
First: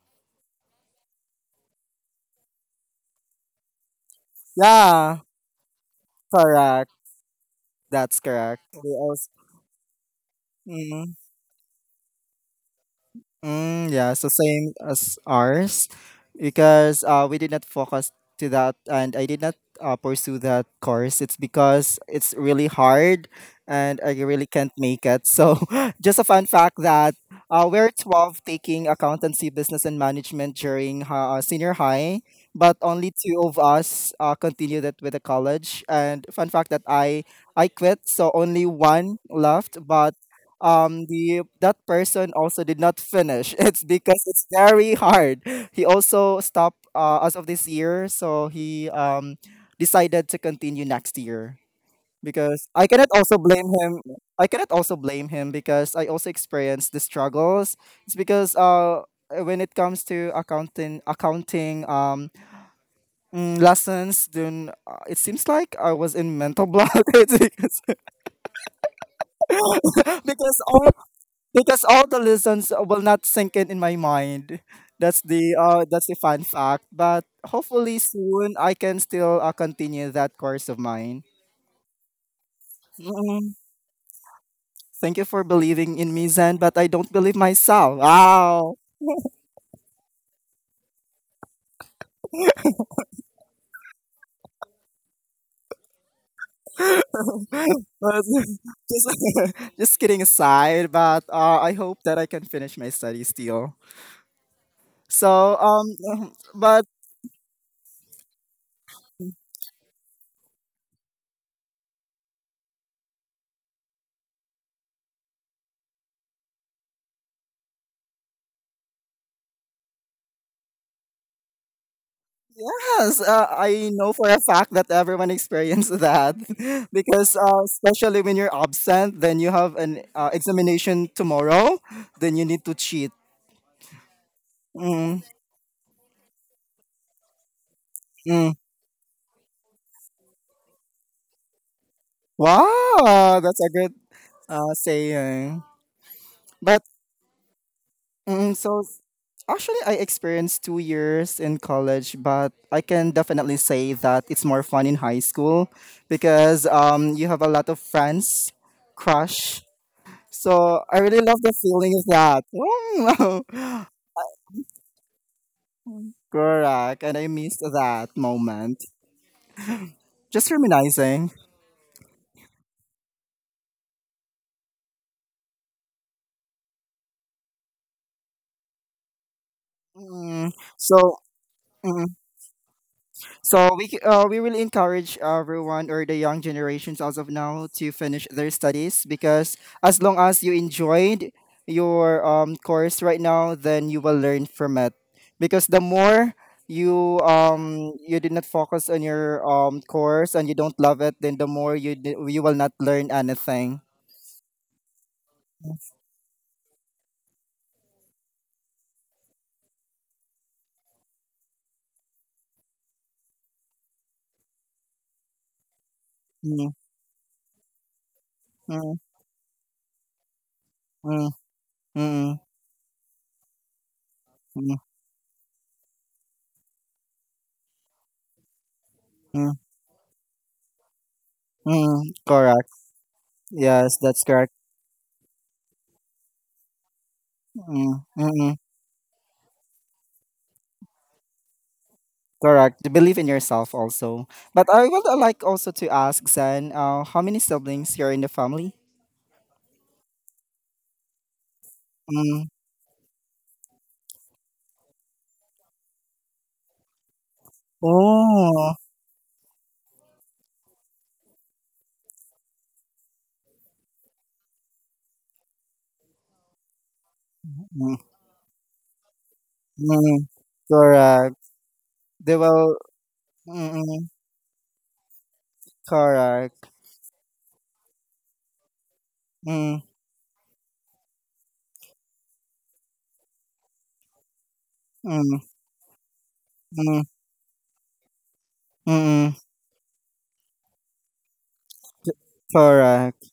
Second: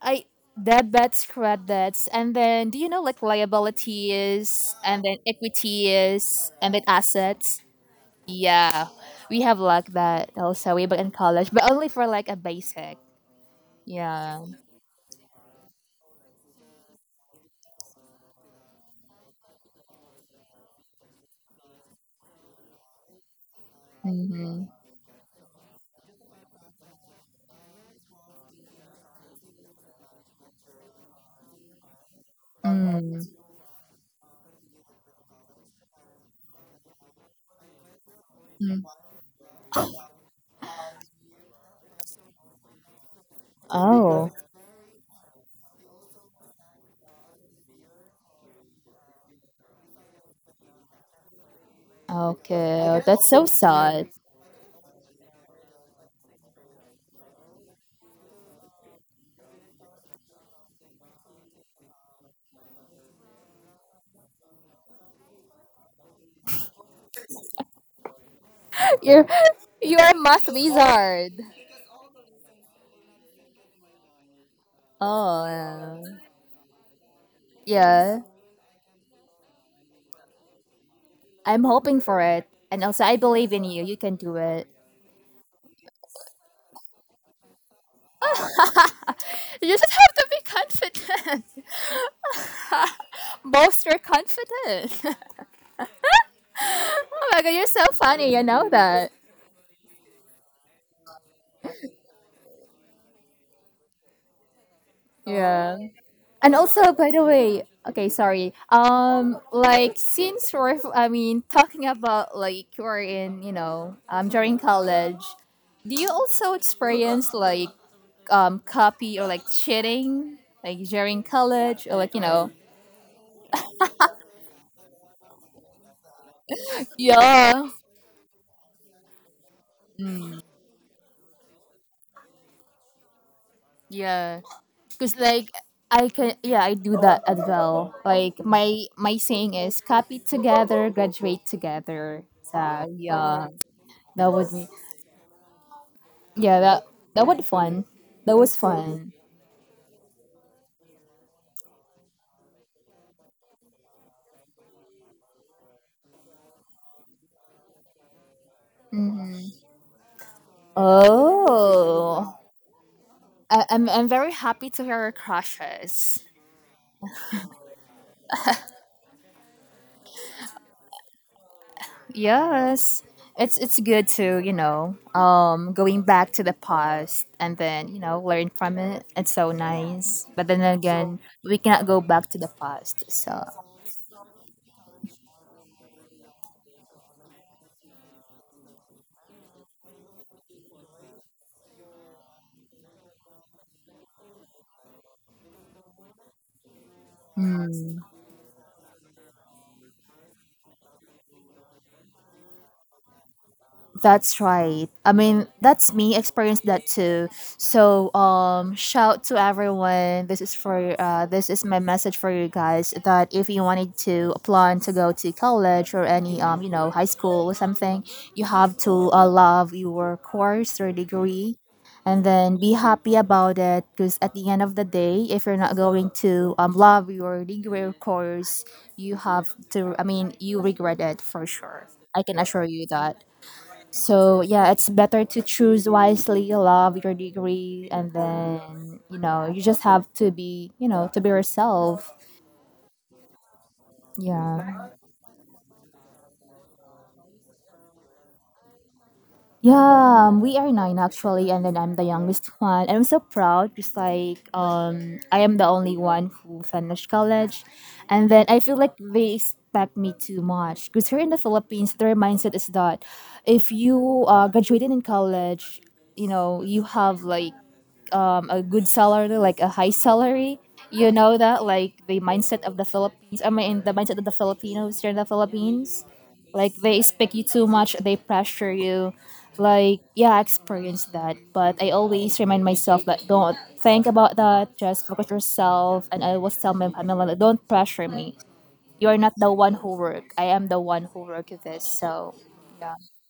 I debits, credits, and then do you know like liabilities, and then Yeah. equities, and then Correct. assets? That's correct. Yeah, We also, we have like that also way back in college, but only for like a basic. mm, yeah, so Yeah. same as ours because we did not focus to that and I did not pursue that course. It's because it's really hard and I really Mm-hmm. can't make it. So, just a fun fact that we're 12 taking accountancy, business, and management during senior high, but only Mm. two of us continued it with the college. And fun fact that I quit, so only Mm. one left, but the that person also did not finish. It's because Oh, it's very hard. He also stopped, as of this year, so he decided to continue next year because I okay. cannot That's also so blame him. sad. I cannot also blame him because I also experienced the struggles. It's because when it comes to accounting lessons, then it seems like I was in mental block. It's because You're you're a math because wizard. because all the lessons will not sink in my mind. Oh, yeah. That's the fun fact. But hopefully Yeah. soon I can still continue that course of mine. I'm hoping for it. And also, I Mm, believe in you. You can do it. thank you for believing in me, Zen. But I don't believe myself. Wow. You just have to be confident. Bolster confident. Oh my god, you're so But funny. You know just, that. just kidding aside, but I hope that I can finish my studies still. So, Yeah. And but also, by the way, okay, sorry. Since we're, f- I mean, talking about like you're in, you know, during college, do you also experience like copy or like cheating, like during college or like you know? yes, I know for a fact that everyone experienced that because Yeah, especially when you're absent, then you have an examination tomorrow, then you need to cheat. yeah. Cause Mm, like yeah, I do that as well. Like mm. my saying is, copy together, graduate together. So Wow, yeah, that's a good that would be. Saying. Yeah, But that was fun. That mm, was so fun. actually, I experienced 2 years in college, but I can definitely say that it's more fun in high school because you have a lot of friends, crush, so I really love the feeling of Oh, that. I'm very happy to hear your crushes. Correct. And I missed that moment. Just reminiscing. Yes, it's good to you know going back to the past and then you know learn from it. It's so nice. But Mm. then So again, we cannot go mm. back to the past. So So we will encourage everyone or the young generations as of now to finish their studies because as long as you enjoyed your course right now, then you will learn from it. Because the more hmm. you did not focus on your course and you don't love it, then the more you will not learn anything. That's right. I mean, that's me experienced that too. So, shout to everyone. This is for this is my message for you guys that if you wanted to plan to go to college or any you Mm, know, high school or something, you have mm, to love your course or mm, degree, and mm, then be happy about it. Because at the end of mm, the day, if you're not going to love your degree or course, you mm, have to. I mean, you regret it for sure. mm. I can assure Correct. you that. Yes, that's So correct. yeah, it's better to choose wisely, love your degree, Mm, and mm, then you know you just have to be you know to be yourself. correct. To believe in yourself also. But I Yeah, would like also to ask Zan, how many siblings you're in the family? yeah. We are nine actually, and then I'm the Mm. youngest one, and I'm so proud because like I am the only one who finished college, and then I Oh. feel like they expect me too much because here in the Philippines their mindset is that if you graduated in college, you know you have like Mm. A good salary, like a high Mm. salary. You Correct. know that, like the They mindset will. of the Philippines. I mean, the Mm. mindset of the Filipinos here in the Philippines. Correct. Like they expect you too much, they pressure you. Mm. Like yeah, I experienced that, but I always remind myself that don't think about that. Just focus Mm. yourself, and I always tell my Mm. family, like, don't pressure me. You are Mm. not the one who work. I am the one who work this. So yeah. Correct.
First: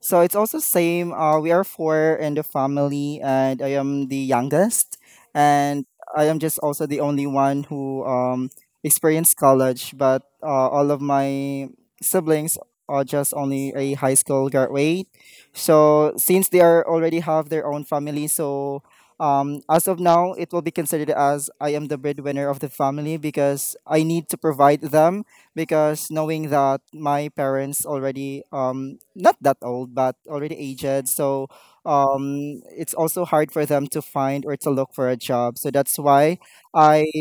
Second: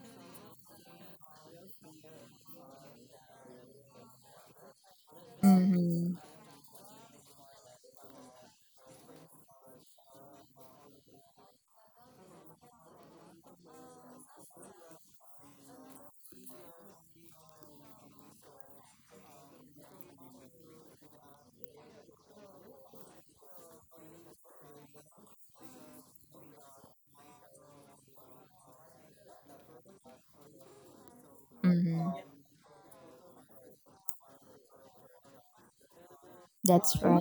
So it's also same. We are four in the family, and I am the youngest, and Mm-hmm. I am just also the only one who experienced college. But all of my siblings are just only a high school graduate. So since they are already have their own family, so as of now, it will be considered as I am the breadwinner of the family because I need to provide them because knowing that my parents already not that old but already aged, so Mm-hmm. It's also hard for them to find or to look for a job, so that's why That's i right.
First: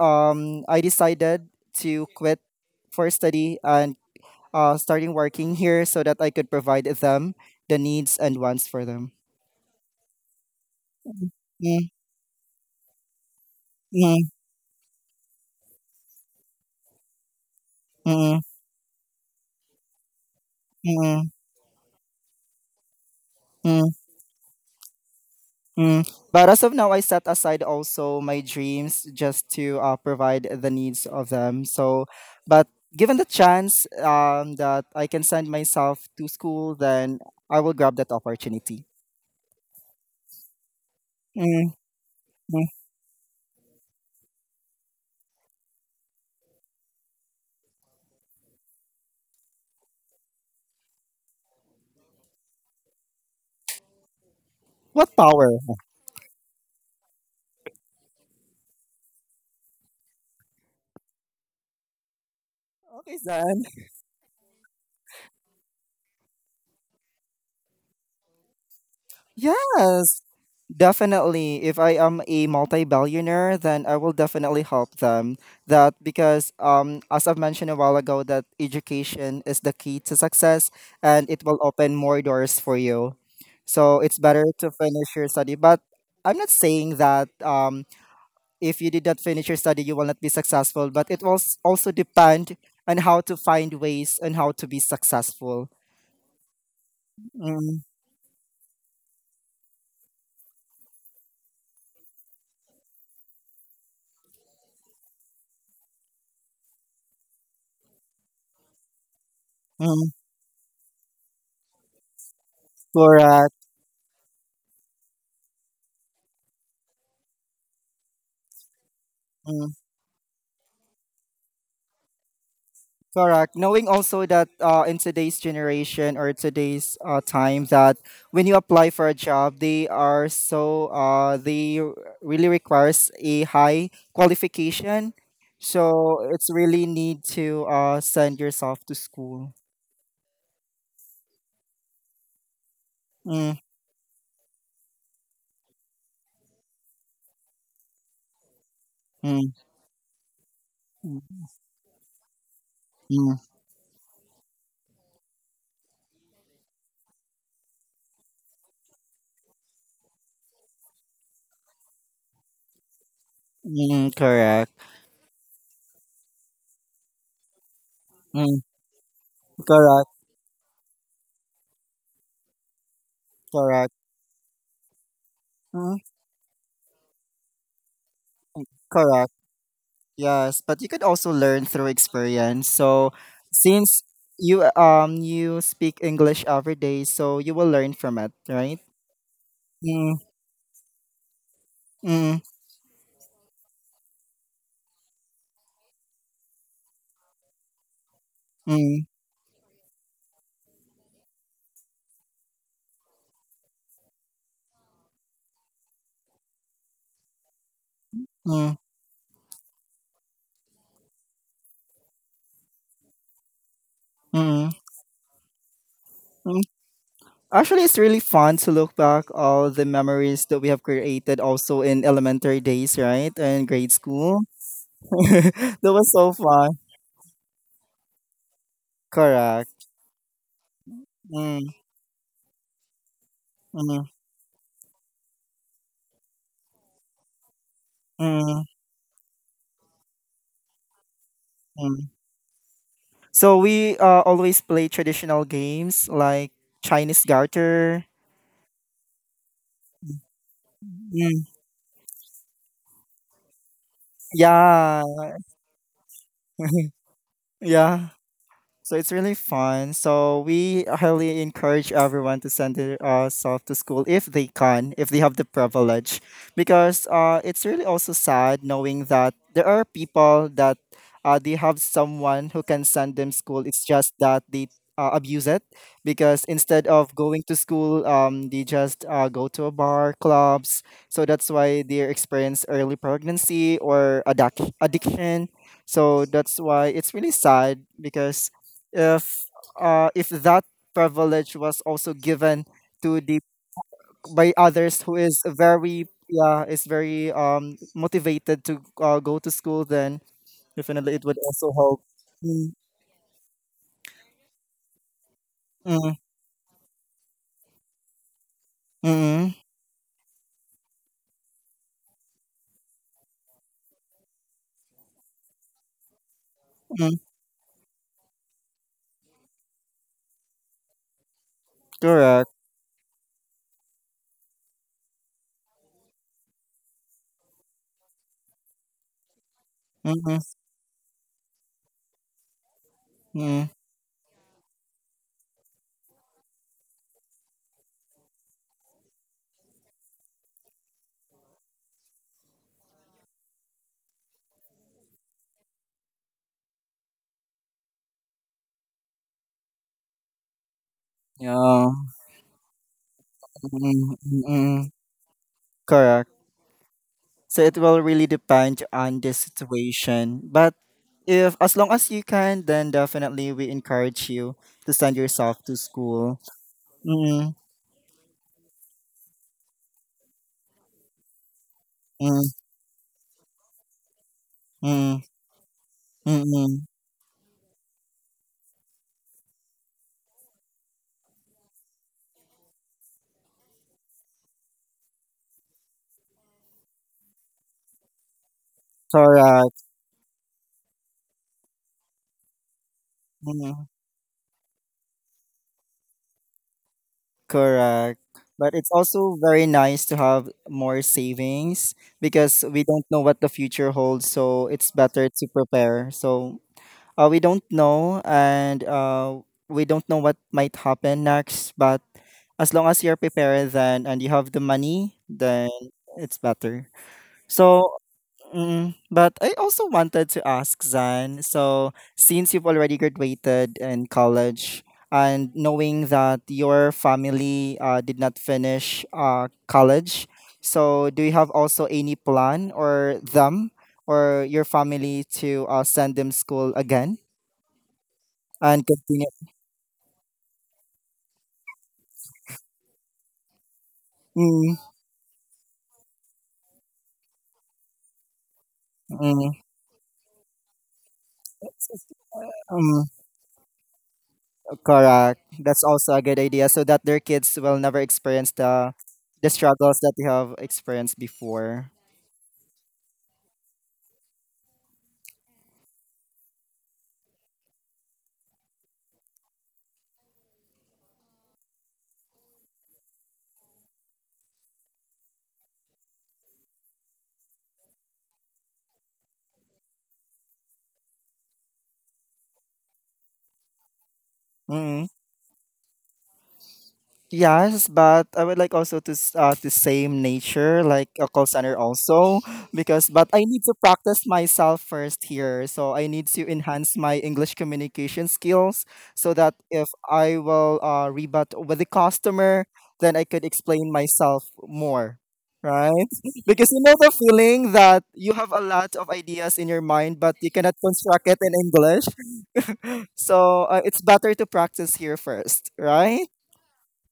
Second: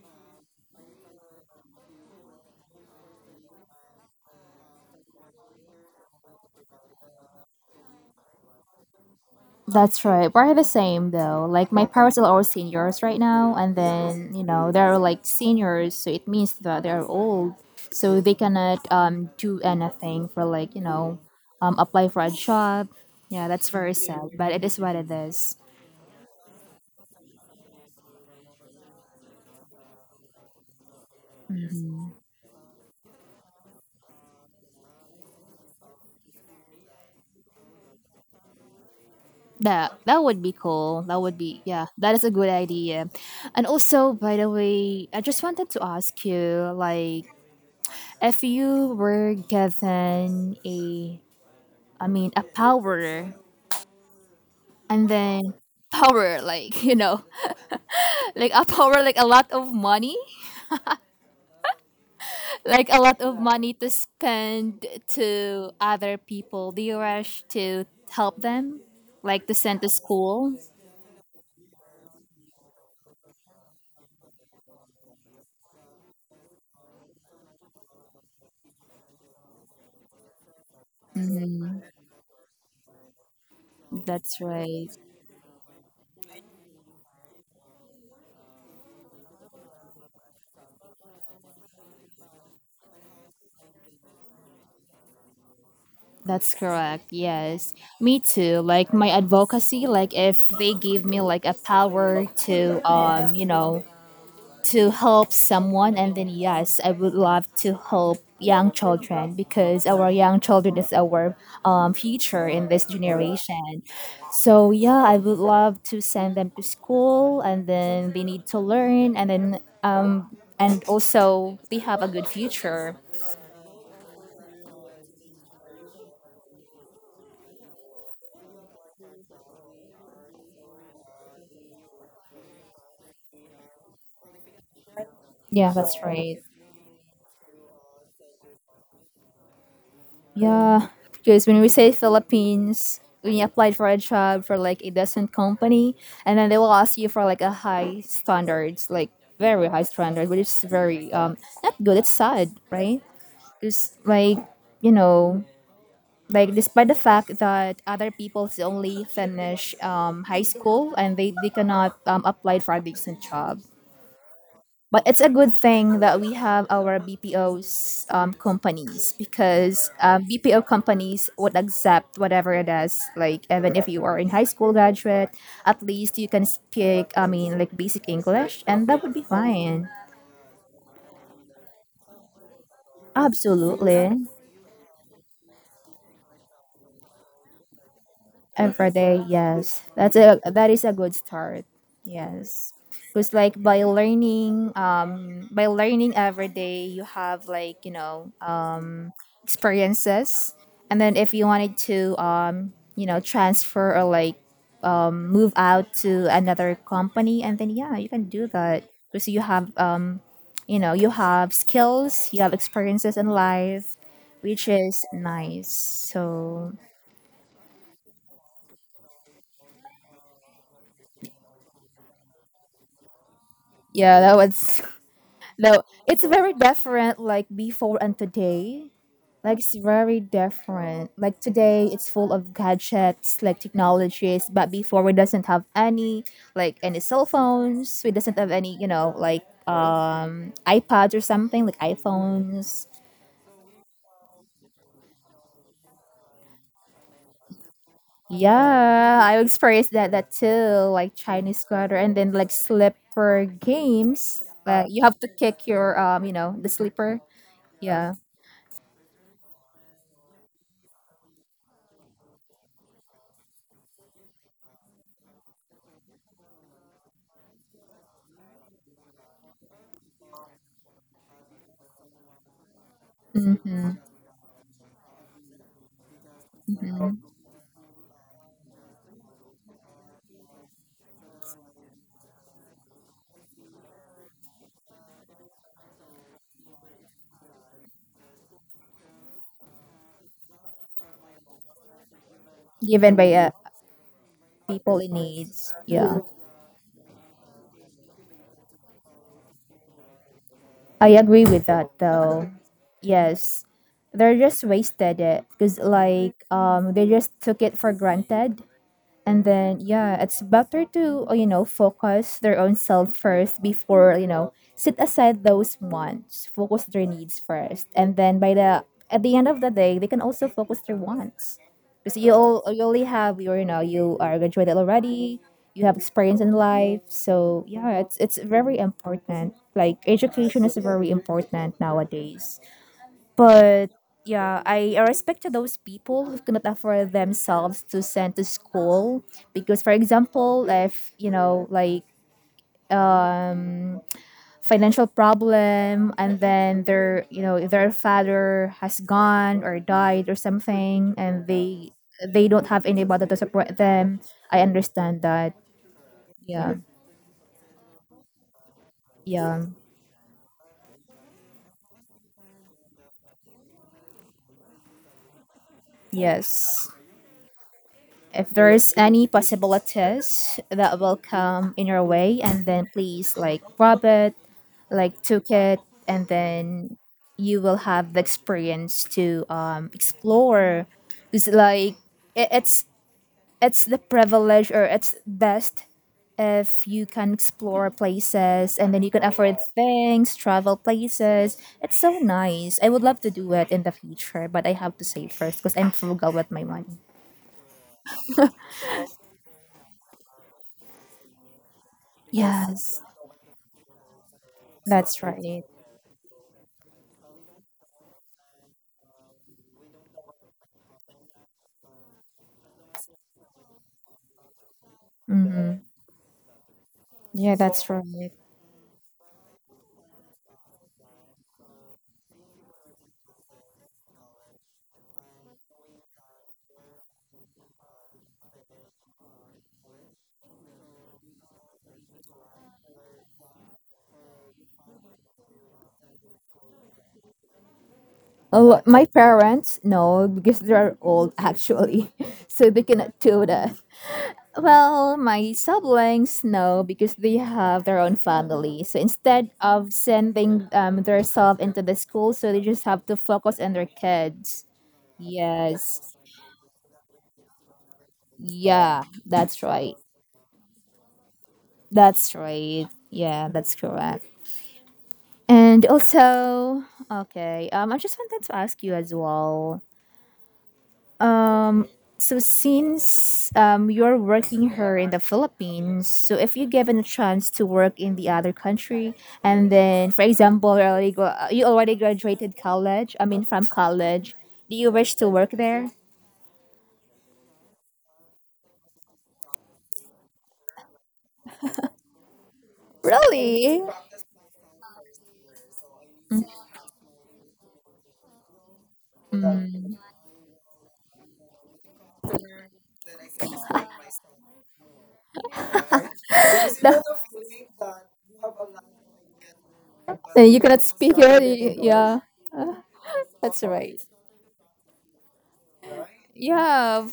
I decided to quit for study and starting working here so that I could provide them the needs and wants for them. That's right. We're the same though. Like my Mm, parents are all seniors right now, and mm, then you know they're like seniors, so it means that they're old, so they mm, cannot do anything for like you know, mm, apply for a job. Yeah, that's mm, very sad, but it is what it is. mm. But as of now, I set aside also my dreams just to provide the needs of them. So, but given the chance, that I can send myself to school, then I will grab that opportunity. That would be cool. That would be Mm-hmm. yeah. That is a good idea. And also, by the way, I just wanted to ask you like if you were given a I mean a power and What then power? power like you know like a power like a lot of money like a Okay, lot of then. money to spend to other people do you rush to help them like to send to Yes. school. Definitely, if I am a multi-billionaire, then I will definitely help them. That because, as I've mentioned a while ago, that education is the key to success, and it will Mhm. open more doors for you. So it's That's better to right. finish your study. But I'm not saying that if you did not finish your study, you will not be successful. But it will also depend on how to find ways and how to be successful. That's correct, yes. Mm, Me too, like my advocacy, like if they give me like a power to to help someone and then yes, I would love to help young children because our mm, young children is our future in this correct. generation. So yeah, I would love to send them to school and then they need to learn and then Mm-hmm. And also they have a good future. Correct. Knowing also that in today's generation or today's time that when you apply for a job, they are so really requires a high qualification. Yeah, that's So right. it's really need to send yourself to school. Yeah, because when we say Philippines, when you Mm, applied for a job for like a decent company, and then they will ask you for like a high standards, like mm, very high standard, which is very mm, not good. It's sad, right? mm, Because like, you know, like despite the fact that other people only finish high school and they cannot apply for a decent job. mm, correct. But it's a good thing that we have our BPOs Mm, companies because correct. BPO companies would accept whatever it is. Like even if Correct. you are in high school graduate, at Mm, least you can speak. I mean, like basic English, and that would be correct. fine. Yes, but you could also learn through experience. So since Absolutely, you speak English every day, so you will learn from it, right? every day. Yes, that's Mm, a that is a good start. mm, Yes, because like by learning every day, you have like, you know, mm, experiences. And then if you wanted to, transfer or like move out to another company, and then yeah, you can do mm, that because you have, you have skills, you have experiences in life, which mm, is nice. mm. So Actually, it's really fun to look back all the memories that we have created also in elementary days, right? And grade yeah, that school. was no, That was it's so very fun. different like before and today. Like it's Correct. very different. Like Mm, today, it's full of gadgets, like mm, technologies. But before, we doesn't have any, like any cell phones. We doesn't have mm, any, you know, like iPads or something, like mm. iPhones. So we always play traditional games like Chinese garter. Yeah, I experienced that too, like Mm, Chinese squatter, and then like slipper games. Like you yeah. have to kick your the slipper. Yeah. Yeah. So it's really fun. So we highly encourage everyone to send their self to school if they can, if they have the privilege, because it's really also sad knowing that there are people that they have someone who can send them school. It's Mm-hmm, just that they abuse it because instead of mm-hmm. going to school, they just go to a bar, clubs. So that's why they experience early pregnancy or addiction. So that's why it's really sad because if if that privilege was also given Given to by the by people others in who is needs. very Yeah. yeah is very motivated to go to school, then I definitely it would agree with also that help. though. Mm, Yes. They're just wasted it because mm, like they just took it for granted and mm, then yeah, it's better to focus their own self first before, you know, set aside those wants, focus their mm, needs first, and then by the at the end of the day they can also focus their wants, because you correct. all you only have your, you know, you are graduated already, you have experience in life. So yeah, it's very important, like Mm, mm, education is very important nowadays. mm, But yeah, I respect to those people who cannot afford themselves to send to school because, for example, if you know, like um financial problem and then their, you know, their father has gone or died or something and yeah. They don't have anybody to support Mm, them. mm, I mm, understand that. correct. Yeah. So it will really depend on the Yeah. situation, but if as long as you can, then definitely we encourage you to send yourself to school. Yes, Mm, if there's any possibilities that will come in your way mm. and then please like grab it, like Mm, took it, and mm, then you will have the experience to explore. It's like it's it's the privilege, or it's best if you can explore places and then you can afford correct. things, travel places. It's so nice. I would love to do it in Mm, the future, but I have to save first because I'm frugal with my money. correct. But it's also very nice to have more savings because we Yes, don't know what the future holds, so it's that's better to right. prepare. So we don't know, and we don't know what might happen next. But as long as you're prepared, then and you have the money, then Hmm, it's better. yeah, So, that's right. But I also wanted to ask Zan. So, since you've already graduated in college, and knowing that your family did not finish college, so do you have also any plan or them or your family to send them school again Oh, and my continue? parents? No, because they're old actually. So they cannot do that. Mm, Well, my siblings, no, because they have their own family. So instead mm, of sending themselves into the school, so they just mm, have to focus on their kids. correct. That's Yes. also a good idea, so that their kids will never experience the Yeah, that's right. struggles that they have experienced before. That's right. Yeah, that's correct. And also, okay, I just wanted to ask you as well. Um, so since you're working here in the Philippines, so if you given a chance to work in the other country, and then, for example, you already, you already graduated college, I mean, from college, do you Mm, wish to work there? yes, but I would like also to to same nature like a call center also because but I need to Really? practice myself first here. So I need to enhance my English communication skills so that if Mm. I will rebut with the customer, then I could explain myself more. Right? Because you know The- the feeling that you have a lot of ideas in your mind, but you you cannot cannot speak construct it in already. English. Yeah, that's So it's right. better to practice here first, right? Yeah,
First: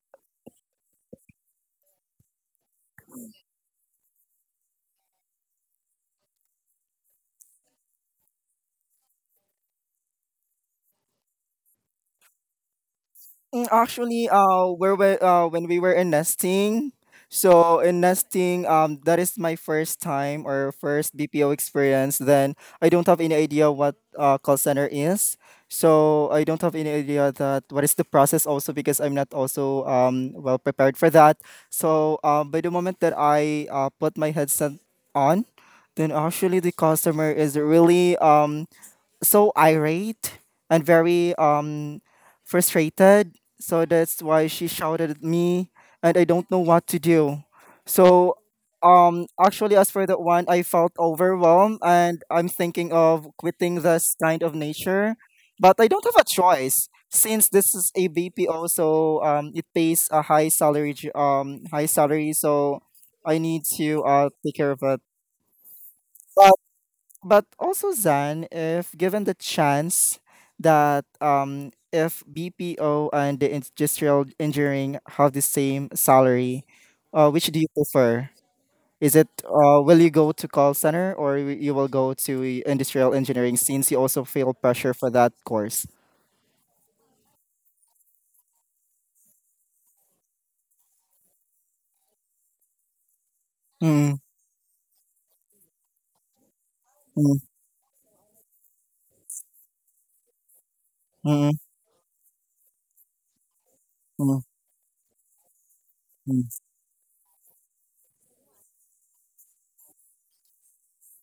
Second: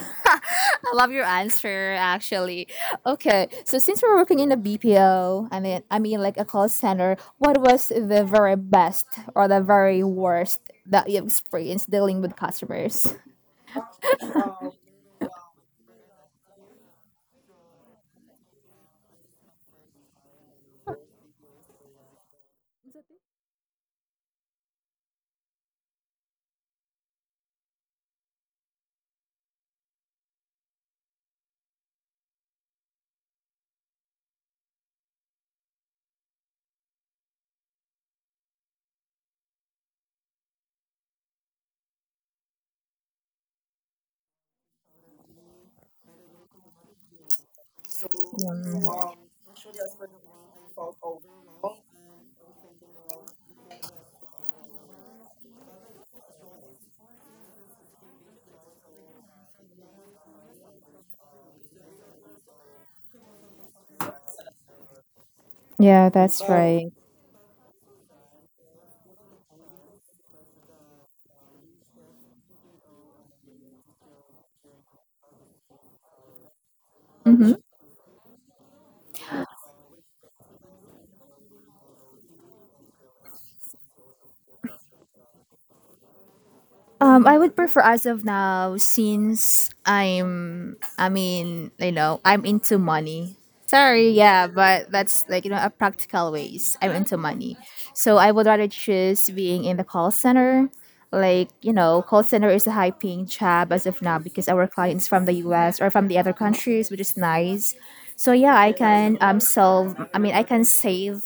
I love your answer actually. Okay, so since we're working in a BPO, I mean like a call center, what was the very best or the very worst that you experienced dealing with customers? Mm, actually, when we were in nesting, so in nesting, that is my first time or first BPO experience. Then I don't have any idea what call center is. So I don't have any idea that what is the process also because I'm not also well prepared for that. So by the moment that I put my headset on, then actually the customer is really so irate and very frustrated. So that's why she shouted at me and I don't know what to do. So actually as for that one I felt overwhelmed and I'm thinking of quitting this kind of nature. But I don't have a choice since this is a BPO so it pays a high salary high salary so I need to take care of it Yeah, that's right. but also Zan, if given the chance that if BPO and the industrial engineering have the same salary, which Mm-hmm. do you prefer? Is it will you go to call center or you will go to industrial engineering since you also feel pressure for that course? I would prefer as of now since I mean, you know, I'm into money. Sorry, Mm, yeah, but that's like, you know, a practical ways. I'm into mm, money. So I would rather choose being in the call center. Like, mm, you know, call center is a high paying job as of now mm, because our clients from the US or from the other mm, countries, which is nice. So yeah, I can solve I mean I can save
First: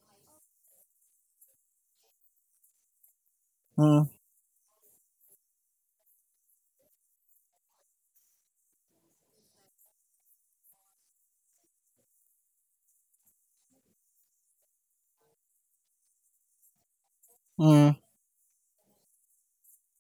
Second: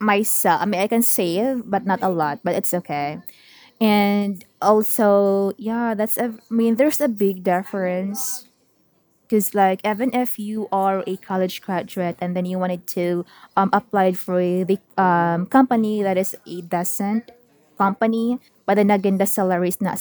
myself. I mean I can save but not a lot, but it's okay. mm, And also yeah, that's a I mean there's a big difference because like even if you are a college graduate and then you wanted to apply for the company that is a decent mm, company, but then again the salary is not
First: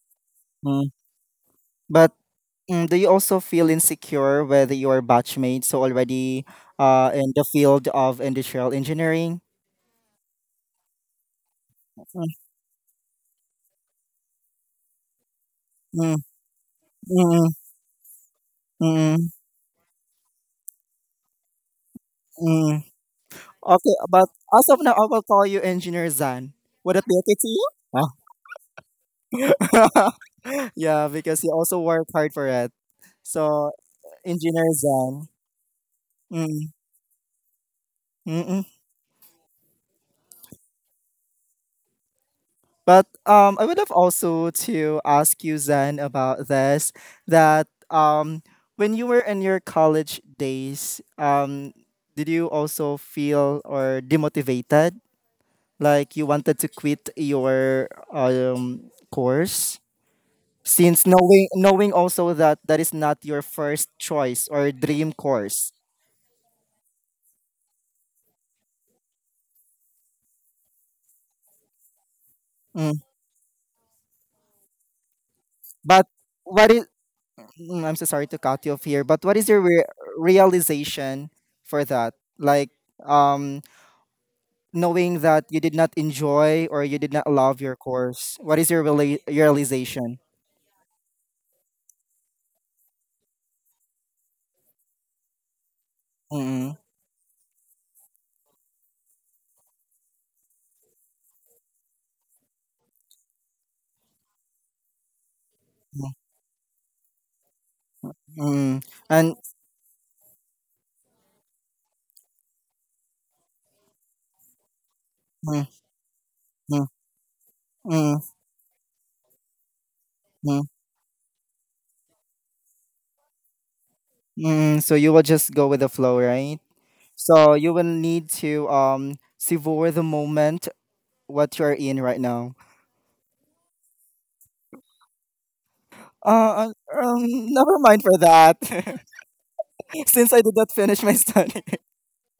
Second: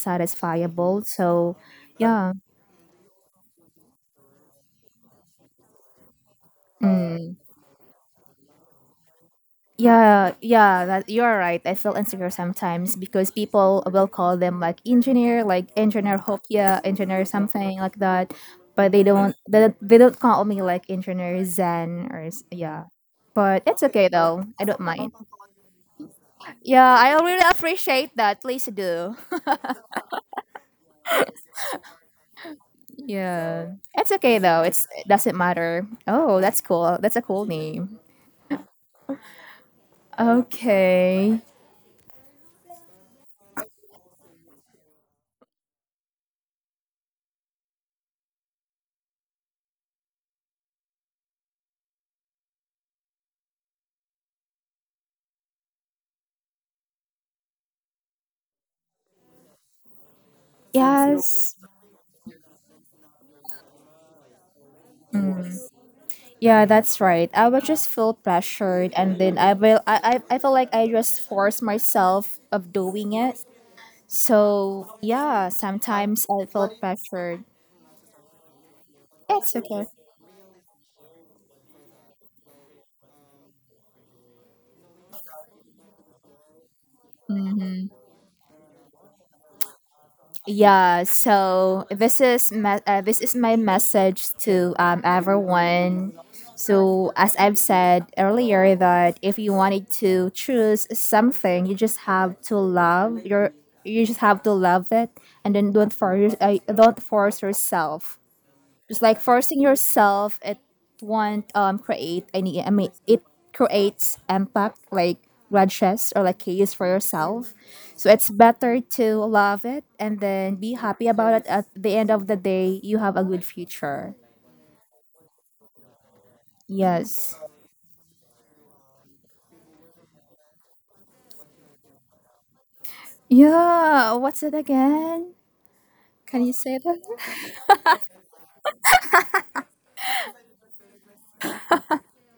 mm. satisfiable. So But yeah. mm, do you also feel insecure with your batchmates so already in the field of industrial engineering? Yeah, yeah, that you are right. I feel Mm, insecure sometimes because people will call them like mm, engineer hope, yeah, engineer mm, something like that, but mm, they don't call me like engineer Zen or s- mm. yeah. But it's Okay, okay but though. as I of don't now, I mind. will call you Engineer Zan. Would Yeah, that be I okay really to you? Ah. appreciate that. Please do. Yeah, because you also work hard for it. So, Yeah. It's okay though. Engineer It's it Zan. doesn't matter. Oh, that's Mm, cool. That's a cool name. mm-mm. Okay. But I would have also to ask you, Zan, about this. That when you were in your college days, did you also feel or demotivated? Like you wanted to quit your course since knowing Yes. knowing also that that is not your first choice or dream course. Yeah, that's right. I was just feel pressured, and then I will. I feel like I just force myself of Mm. doing it. So yeah, But sometimes I feel what is pressured. mm, I'm so sorry to cut you off here but what is It's your okay. realization for that, like, um knowing that you did not enjoy or you did not love Mm. your course, what is your realization? Yeah, so this is my message to everyone. Mm, So as I've said earlier, that if you wanted to choose something, you just have to love your you just have to love it, and then mm, don't force yourself, mm. just like And forcing yourself it won't create any I mean it creates impact like mm, grudges or like chaos mm, for yourself. So mm, it's better to love it and then mm, be happy about it. At the end of the day you have a good future. mm. So you will just go with the flow, right? Yes. So you will need to savor the moment what you're in right now. Yeah, what's it again? Can you Uh, say uh, that? um, never mind for that. Since I did not finish my study,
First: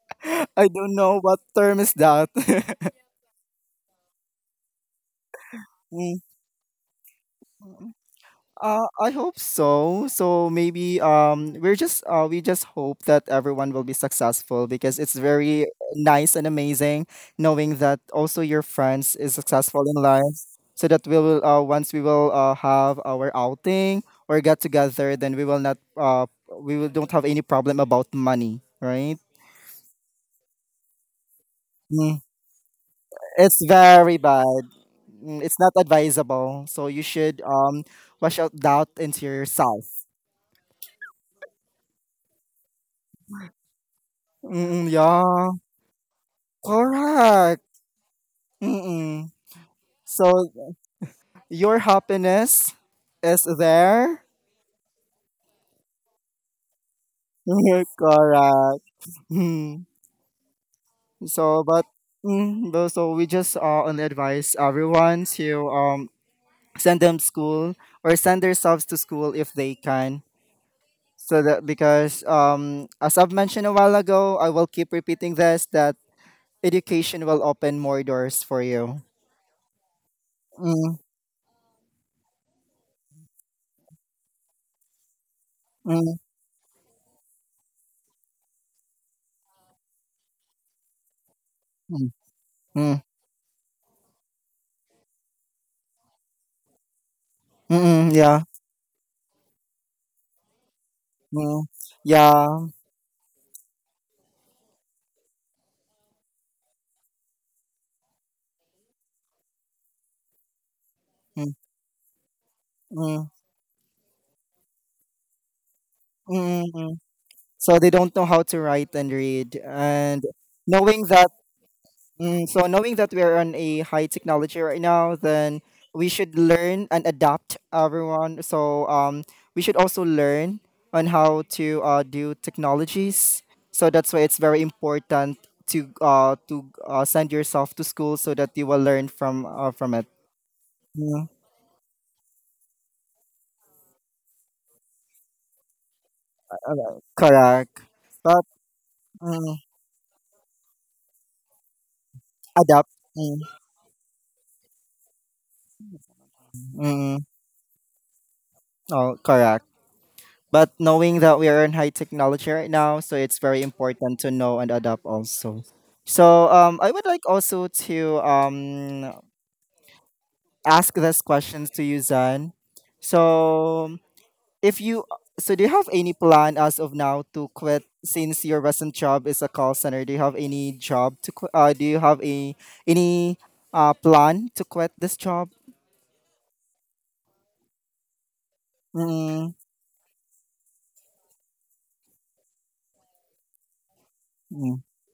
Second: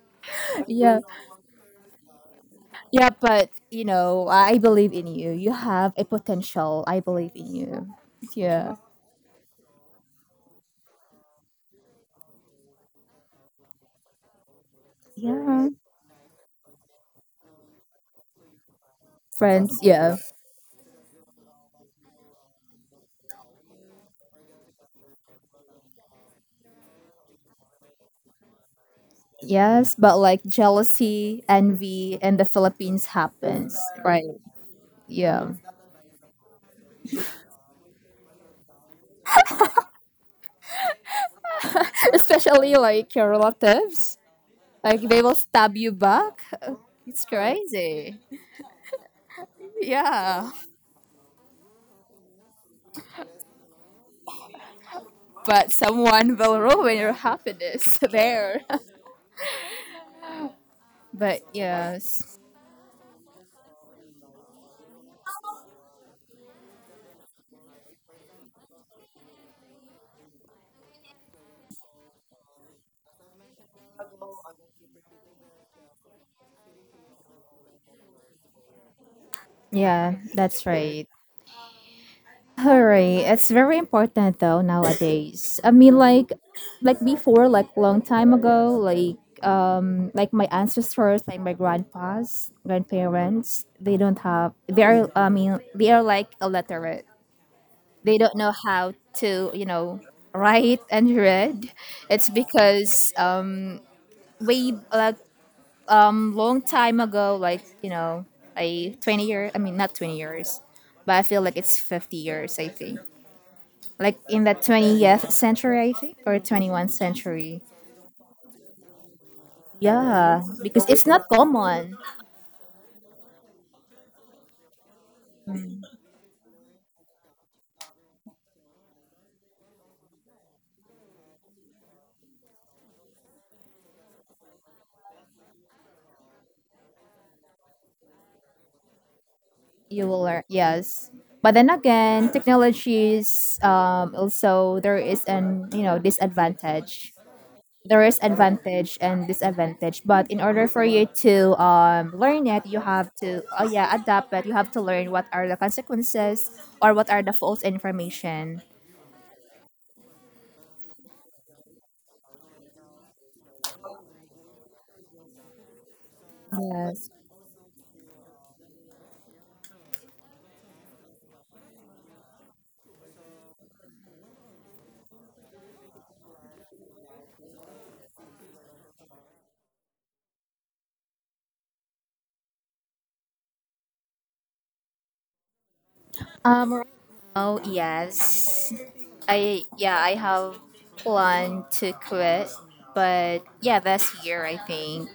I don't Yeah. know what term is that. Yeah, but you know I believe in you, you have a Mm. potential, I believe in you. Yeah. I hope so. So maybe we're just we just hope that everyone will be successful because it's very Yeah, nice and amazing knowing that also your friends is friends, successful in yeah. life. So that we will once we will have our outing or get together, then we will not we will don't have any problem about money, right? Yes, but like jealousy, envy Mm, in the Philippines it's happens. very Right. bad. Mm, Yeah. it's not advisable. So you should wash out doubt into yourself. Especially like your relatives. Mm, Like they yeah. will stab you back. It's Correct. crazy. Mm-mm. Yeah. So your happiness is there. But someone will ruin your happiness there. Correct. Hmm. But So, yes. But so we just only advise everyone to send them school or send themselves to school if they can. So that because as I've mentioned a while ago, I will keep repeating this that education will open more doors for you. Yeah, that's Mm, right. All right, it's very important though nowadays. I mean, mm, like before, like long time ago, like my ancestors, like my mm, grandpas, mm, mm, grandparents, they don't have. They are. I mean, they are like illiterate. mm, They don't yeah. know how to, you know, write and Mm, read. It's yeah. because way like long time ago, like you know, like 20 years. I mean, not 20 years, but I feel Mm, like it's 50 years. I think mm. like in the 20th century, I think, or 21st Mm, century. so they don't know how to write and read. And Yeah, because it's knowing not that, common. mm, so knowing that we're on a high technology right now, then we should learn and adapt everyone. So we should also learn on how to do technologies. So that's why it's very important to send yourself to school so that you will learn from it. You will learn, yes. Mm, But then again, technologies also there is an you know disadvantage. correct. There is But advantage and mm, disadvantage, but in order for you to learn it, you adapt. have Mm, to oh yeah adapt. But you have to learn what are the consequences or what are mm, the false information. oh, correct. But knowing that we are in high technology right now, so it's very important to know and adapt also. So I would Yes. like also to ask this questions to you, Zan. So if you so do you have any plan as of now to quit since your recent job is a call center? Do you have any job to quit? Do you have a any plan to quit this job? Right now, yes. Mm, I have planned to quit, but yeah, this year I mm, think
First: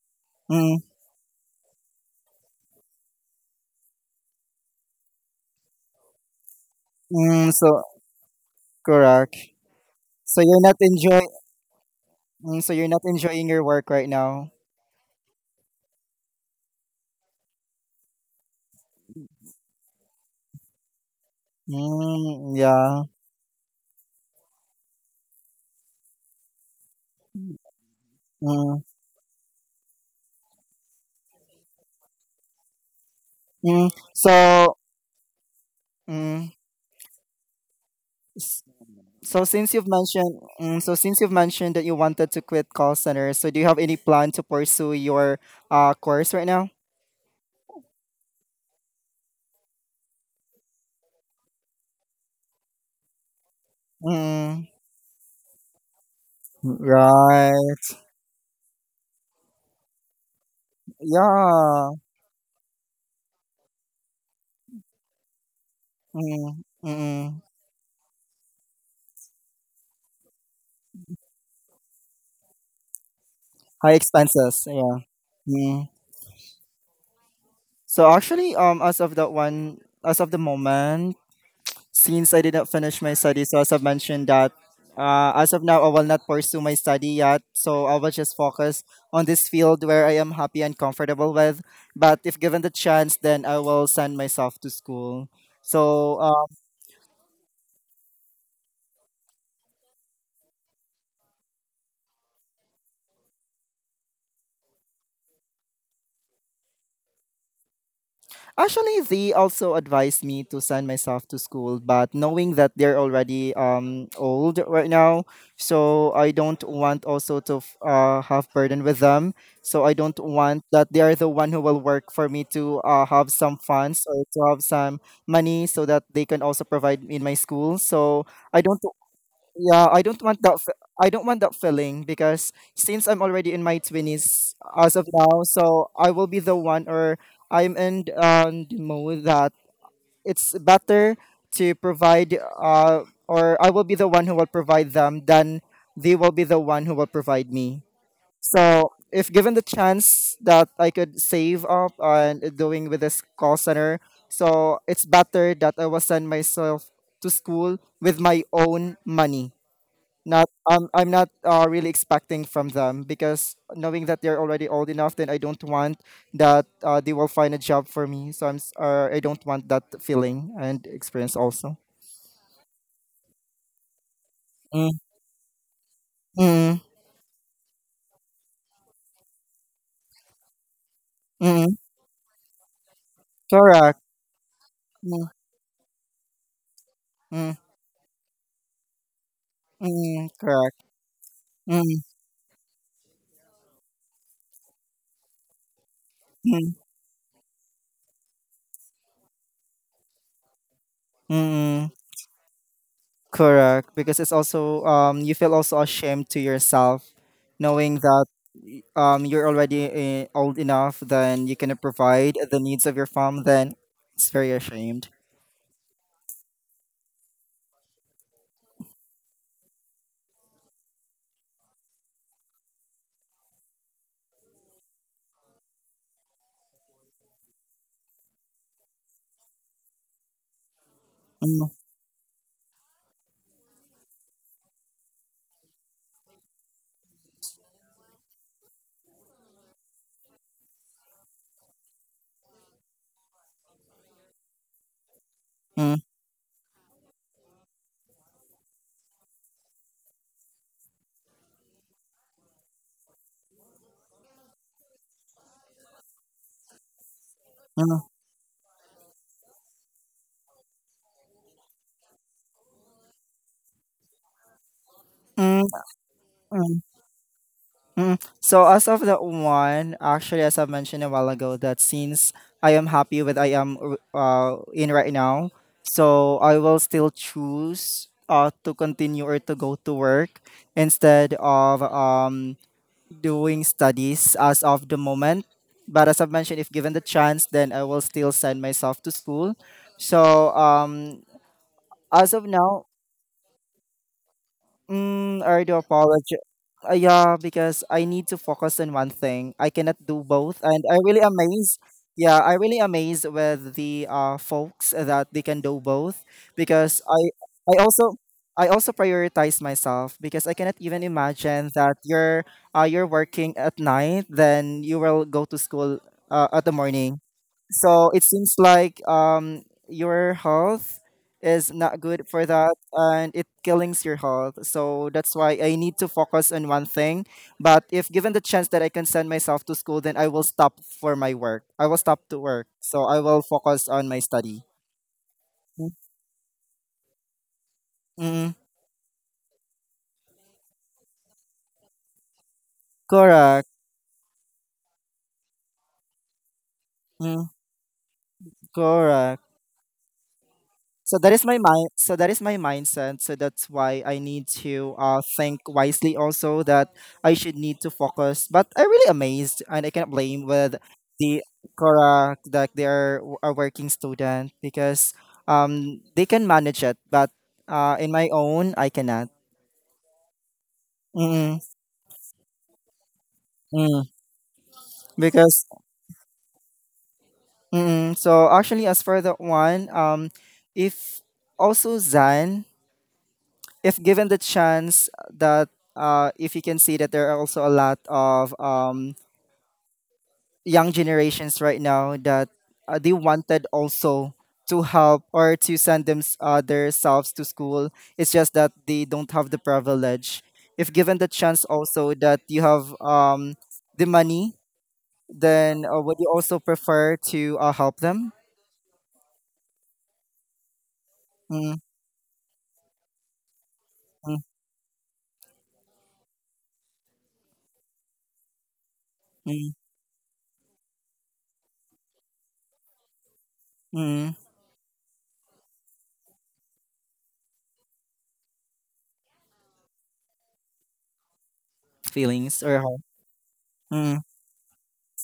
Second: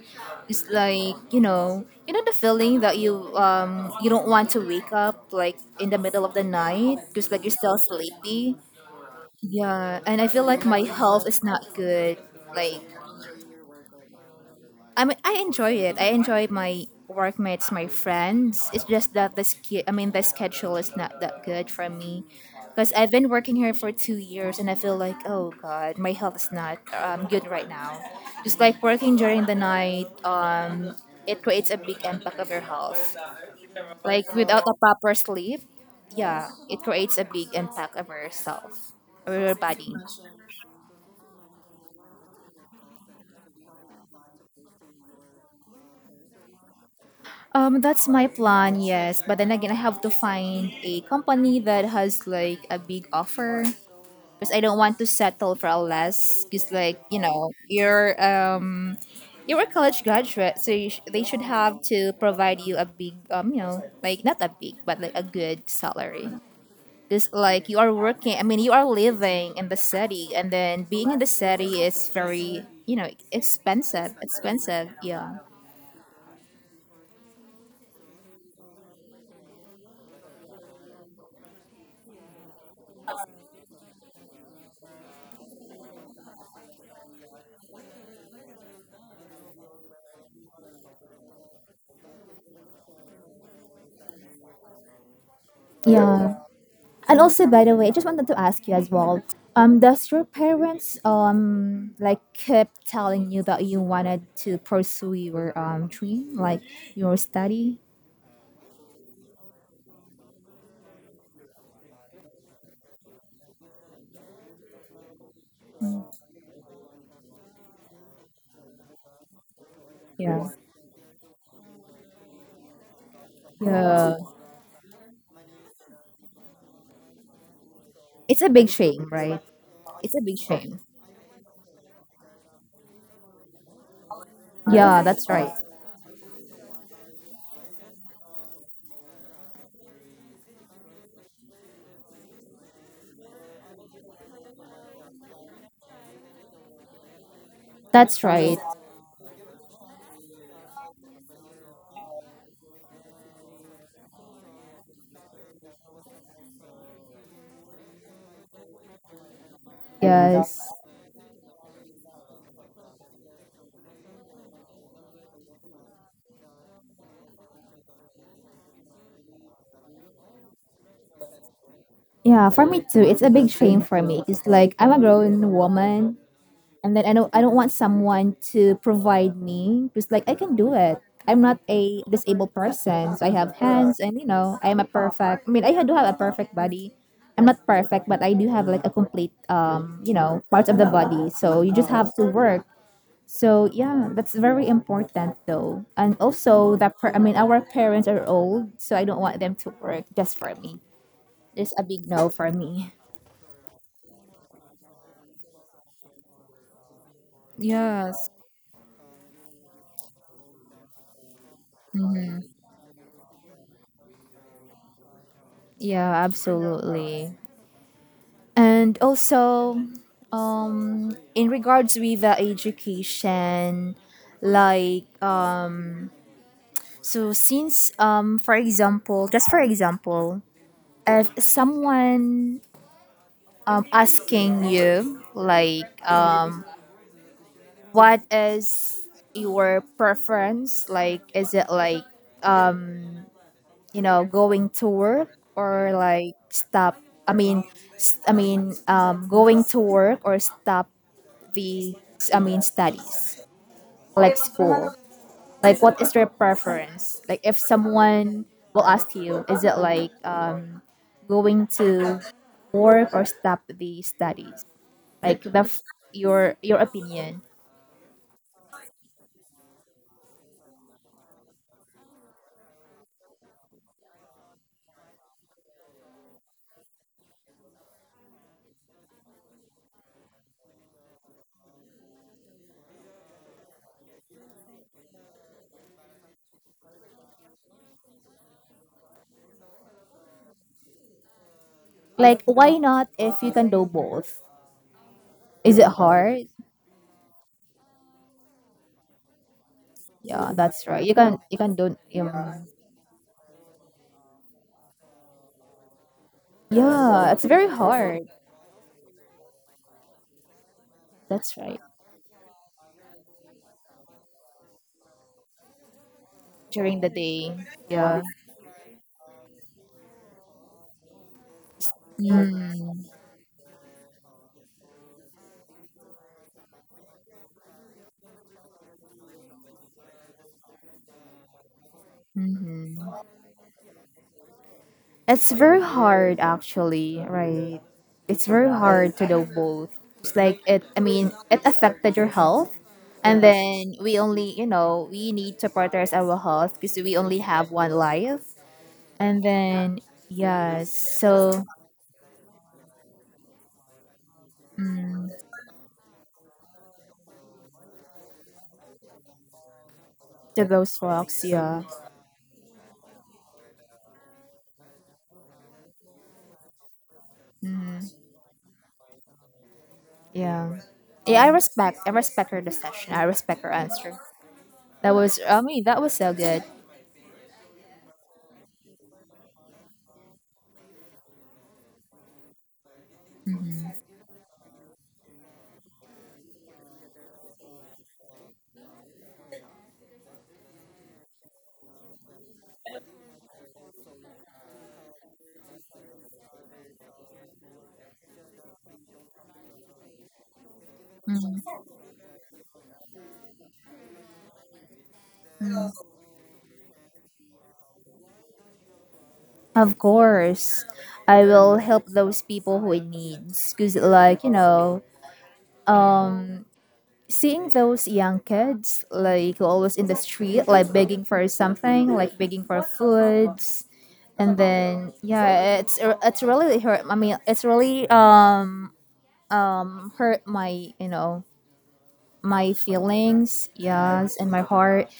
it's mm, like, you know the feeling that you you don't want to wake up like in the middle of the night because like mm, you're still so sleepy. correct. Yeah, and I So feel you're like not my health enjoying. is not good. Mm, so Like you're not enjoying your work right now. I mean, I enjoy it. I enjoy my workmates, my friends. It's just that I mean, the schedule is not that good for me, Mm, because yeah. I've been working here for 2 years, and I feel like, oh God, my health is not good right now. Just like Mm, working during the night, it creates a big impact of your health. mm. Like without a So, proper sleep, yeah, mm, it creates a big impact of s- yourself or so your since you've body. mentioned, so since you've mentioned that you wanted to quit call center, so do you have any plan to pursue your course right now? That's my plan, yes. But then again, I have to find a company that has like a big offer because I Mm, don't want to settle for a less. Because like you know, right. You're a college graduate, so you they should have Yeah. to provide you a big you know, like not a big, but like a good salary. Mm, Because mm. like you are working, I mean, you are living in the city, and then being in the city is very you know High expensive, expenses. expensive, Yeah. yeah. Mm. So actually, as of that one, as of the moment, since I did not finish my studies, so as I've mentioned that as of now, I will not pursue my study yet. So I will just focus on this field where I am happy and comfortable with. But if given the chance, then I will send myself to school. So Yeah, and also, by the way, I just wanted to ask you as well. Does your parents like keep telling you that you wanted to pursue your dream, like your study? actually, they also advised me to send myself to school, but knowing that they're already old right now, so I don't want also to have burden with them. So I don't Yeah, want that they are the one who will work for me to have some funds yeah. or to have some money so that they can also provide in my school. So It's a I big don't shame, right? yeah, I It's don't a big want that. Shame. I don't want that feeling because since I'm already in my twenties as Yeah, of that's now, right. so I will be the one, or I'm in the mode that it's better to provide, or I will be the one who will provide them than they will be the one who will provide me. That's right. So if given the chance that I could save up on doing with this call center, so it's better that I will send myself to school with my own money not Yes. I'm not really expecting from them because knowing that they're already old enough, then I don't want that they will find a job for me. So I'm I don't want that feeling and experience also. Yeah, for me too. It's a big shame for me. It's like Mm, I'm a grown woman, mm, and then I don't want someone to provide me because like I can do it. I'm not mm, a disabled person, so I have correct. hands, and I'm a Mm, perfect. I mean, I do have a perfect body. I'm mm, not perfect, but I do have like a complete mm, parts of correct. the body. So you just Mm, have to work. So yeah, that's very important though. And mm, also I mean, our parents are old, so I don't want them to work just for me. There's a mm, big no for me. correct. Because it's also you feel also ashamed to yourself, knowing that Yes. You're already old enough, then you cannot provide Mhm. the needs of your mom. Then it's very ashamed. Yeah, absolutely. And also, in regards with the education, like so since for example, just for example, if Mm, someone asking you like, what is your preference, like is it like, you know, going to work or mm, like stop, i mean I mean, going to work or stop the studies, like school, like what is their preference, like if mm, someone will ask you, is it like, going to work or stop the studies, like mm, the f- your mm, opinion, mm. So as of that one, actually, as I mentioned a while ago, that since I am happy with in right now, so I will still choose to continue or to go to work instead of doing studies as of the moment. But as I've mentioned, if given the chance, then I will still send myself to school. So as of like why now, not if you can do both, mm, I do is it apologize. hard? Yeah, because I need to focus on one thing. I cannot do Yeah both, and That's I right, you really can amazed. do Yeah, I really amazed with the folks that they can do both because yeah, it's very I also hard, I also prioritize myself because I cannot even that's imagine right, that you're working at night, then you will go to school at the during the morning. day, So yeah. it seems like your health is not good for that Mm-hmm. and it killings your health. So that's why I need to focus on one thing. But if given the chance that I can send myself to school, then I will stop for my work. I will stop to work. So I Mm-hmm. will focus on my study. It's very hard actually, right? It's Mm, very hard to do both. It's like it I mean, it affected your health. And correct. then we only, you know, we need to prioritize our health because we only Mm, have one life. correct. And then yeah, So that is my so mind. So that is my mindset. So that's why I need to mm, think wisely. Also, that I should need to focus. But I really amazed, and I cannot blame to with those the rocks, yeah. correct that they are a working student because they can manage it. But Mm, in my own, I cannot. yeah. Yeah, Mm-mm, I respect her decision. I respect her mm, answer. That was, I because mean, that was so good. mm, so actually, as for that one, if also Zan if given the chance that if you can see that there are also a lot of young generations right now that they wanted also to help or to send them their selves to school it's just that they don't have the privilege if given the Mm. chance also that you have the money then Mm. Would you also prefer to help them. Of course, I Mm, will help those people who in needs. Cause mm, like, you know, um, seeing those young kids like mm, always in the street, like begging for something, like begging for foods, mm. and then yeah, it's really hurt. I mean, it's really hurt my, you know, Feelings my or how? feelings, Mm, yes, and my heart,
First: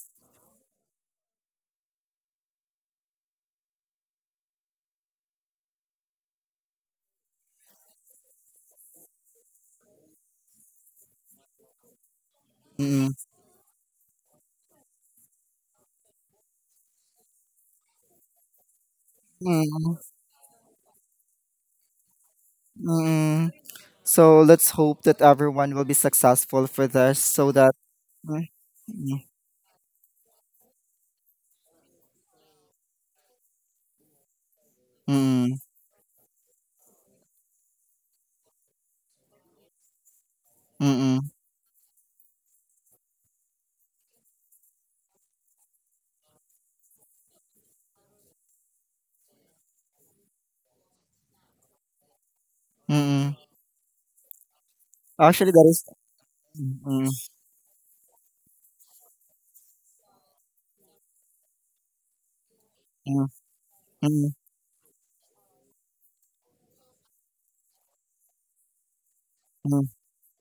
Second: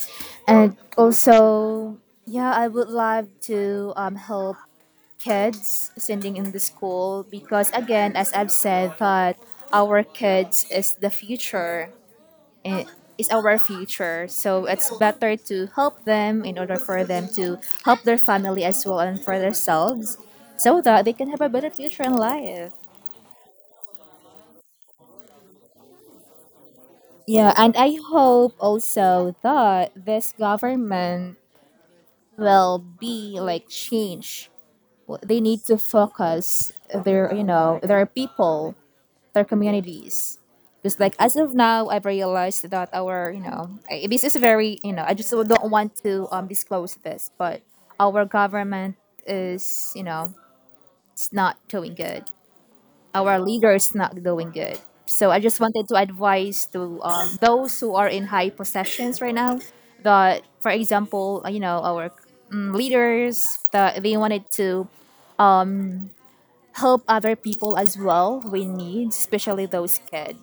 and also yeah, I would love to help kids sending in the school, because again, as I've said that, our kids is the future, eh, mm, is our future. So it's better to help them in order for them to help their family as well, and for mm, mm, themselves, so that they can have a better future in life. mm. So let's hope that everyone will be successful for this so Yeah, that and I mm, hope also that this government will be like change. They mm, need to focus their, you know, their people, their communities. Because like mm, as of now, I've realized that our, you know, this is very, you know, I just don't want to disclose this, but our government is, you know, it's not doing good. mm, mm. Our leader is not doing good. So I Actually just that is wanted to advise mm, to mm, those who are in high positions right now, that, for example, you know, our, mm, mm, leaders, that they mm, wanted to um, help other people as well with needs, especially mm, those kids.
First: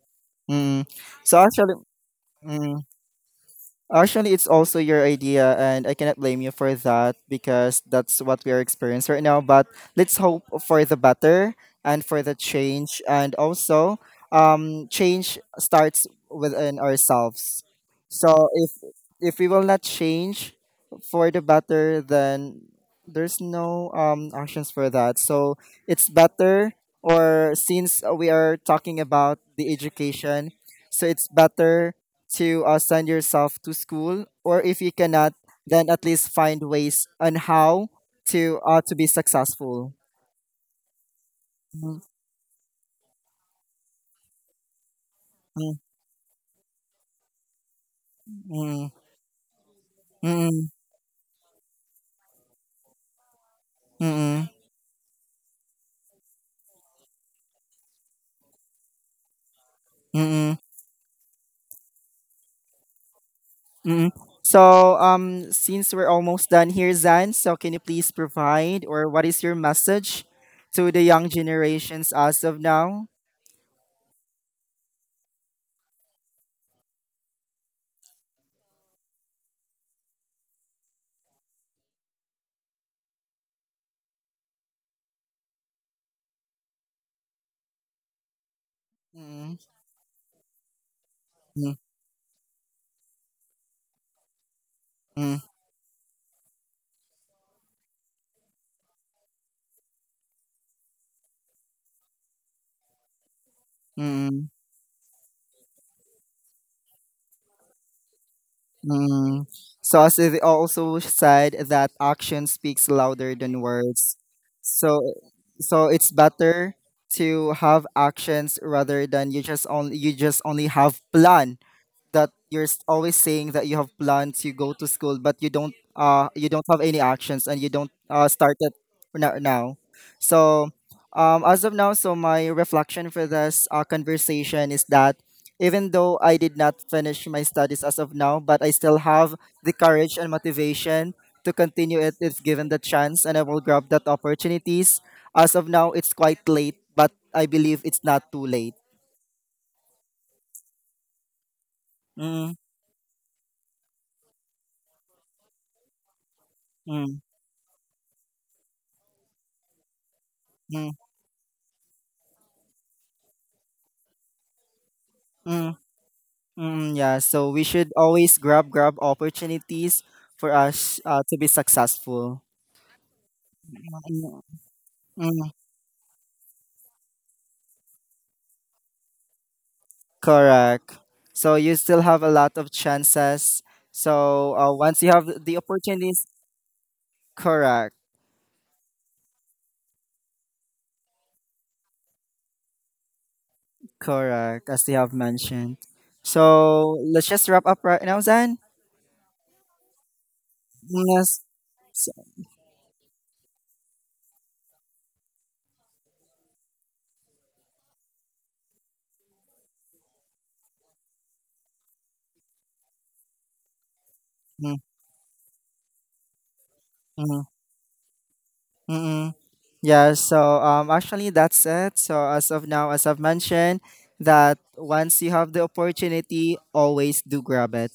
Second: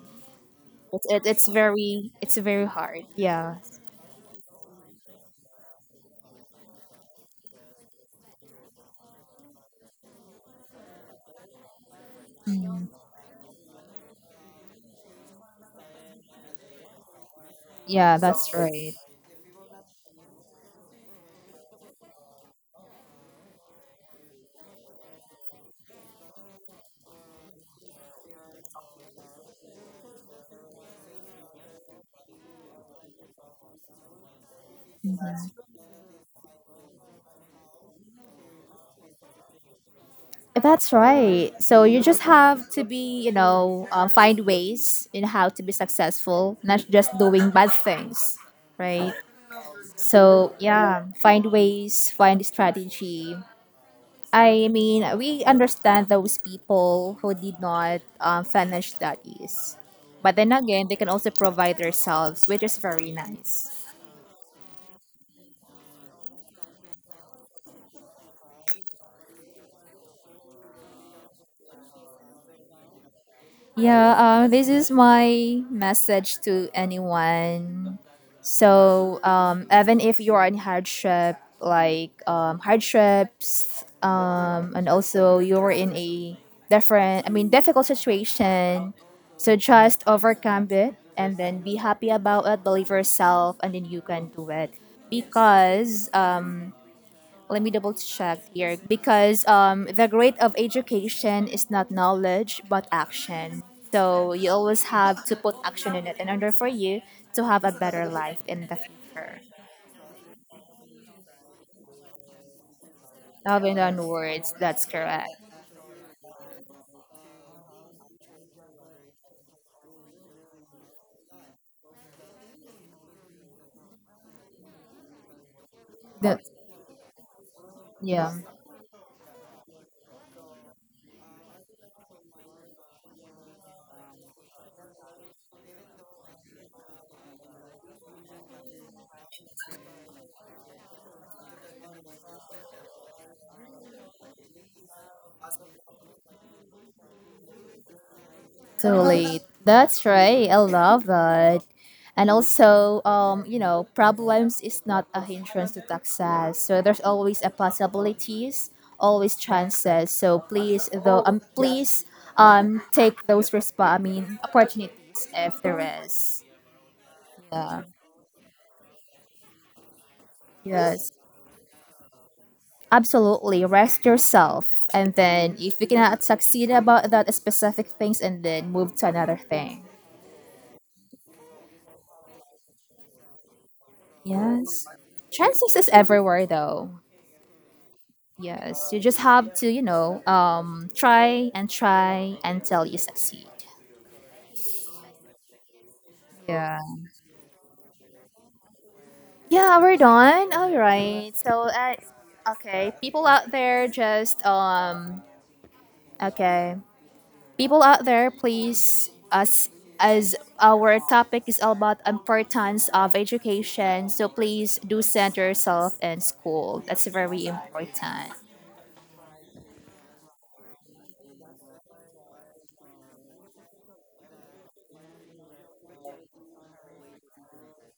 mm. So It's actually very, it's very mm, hard. Yeah, actually, it's also your idea, and I cannot blame you for that because that's what we are experiencing right now. But let's hope for the better and for the change, and also, change starts within ourselves. yeah, So that's right. if we will not change for the better, then there's no actions for that. So it's better, or since we are talking about the education, so it's better to send yourself to school, or if you cannot, Mhm. then at least find ways on how to be successful. That's right. So you Mm, just have to be, you know, find ways in how to be mm, successful, not just doing bad things, mm, right? So mm, yeah, find ways, find strategy. mm, I mean, we understand those people who did not finish studies, but then mm, again, they can also provide themselves, which is very nice. mm. So, since we're almost done here, Zan, so can you please provide or what is your message to the young generations as of now? Yeah, this is my message to anyone. So, even if you are in hardship, like hardships, and also you're in a I mean, difficult situation, Mm, so just overcome it and then mm, be happy about it, believe yourself, and then you can do it. mm, Because let me double check here because the grade of education is not knowledge but action. So mm, you always have to put action in it in order for you to have a better life in the future. mm. Sauce is also said that action speaks louder than Having done words. words, that's So correct. so it's better to have actions rather than you just only have plan that you're always saying that you have plans, you go to school, but That, you don't have any actions and you don't yeah. start it now. So as of now, so my reflection for this conversation is that even though I did not finish my studies as of now, but I still have the courage and motivation to continue it if given the chance and I will grab that opportunities. As of now, it's quite late, but I believe it's not too late. Totally. That's right. I love that. And Mm, also, you know, problems is not a hindrance to success. So there's mm, always a possibilities, always chances. So please, mm, though, please, take I mean, opportunities if mm. there is. Mm, yeah, so we Yeah. should always grab opportunities for us Yes. To be successful. Absolutely. Rest Mm, yourself, and mm, then if you cannot succeed about that specific things, and then move to another thing. correct. So you still have a lot of chances. So Yes. once you have the Chances is opportunities, everywhere, though. correct, Yes, you just have to, you know, try and try until you succeed. correct, as they have mentioned. Yeah. So let's just wrap up right now, Zan. Yeah, we're done. All right. Yes. So, So, okay, people out there, just okay, people out there, please, us, as our topic is all about importance of education. So mm, please do center yourself in school. That's mm, very important. mm, mm. Yeah, so actually that's it. So as of now, as I've mentioned, that once you have the opportunity, always do grab it.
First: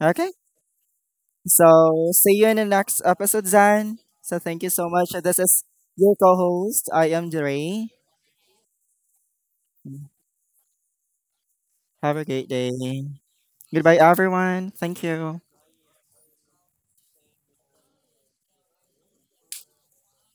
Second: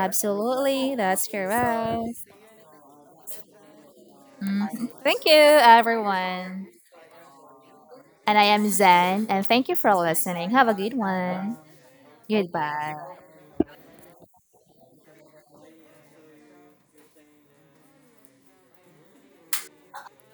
Okay? that's correct. So see you in the next episode, Zan. So thank you so Mhm. much. Thank you, This is your everyone. co-host. I am Dre. And I am Zen, and thank you for listening. Have a good one. Have a great day. Goodbye. Goodbye everyone. Thank you.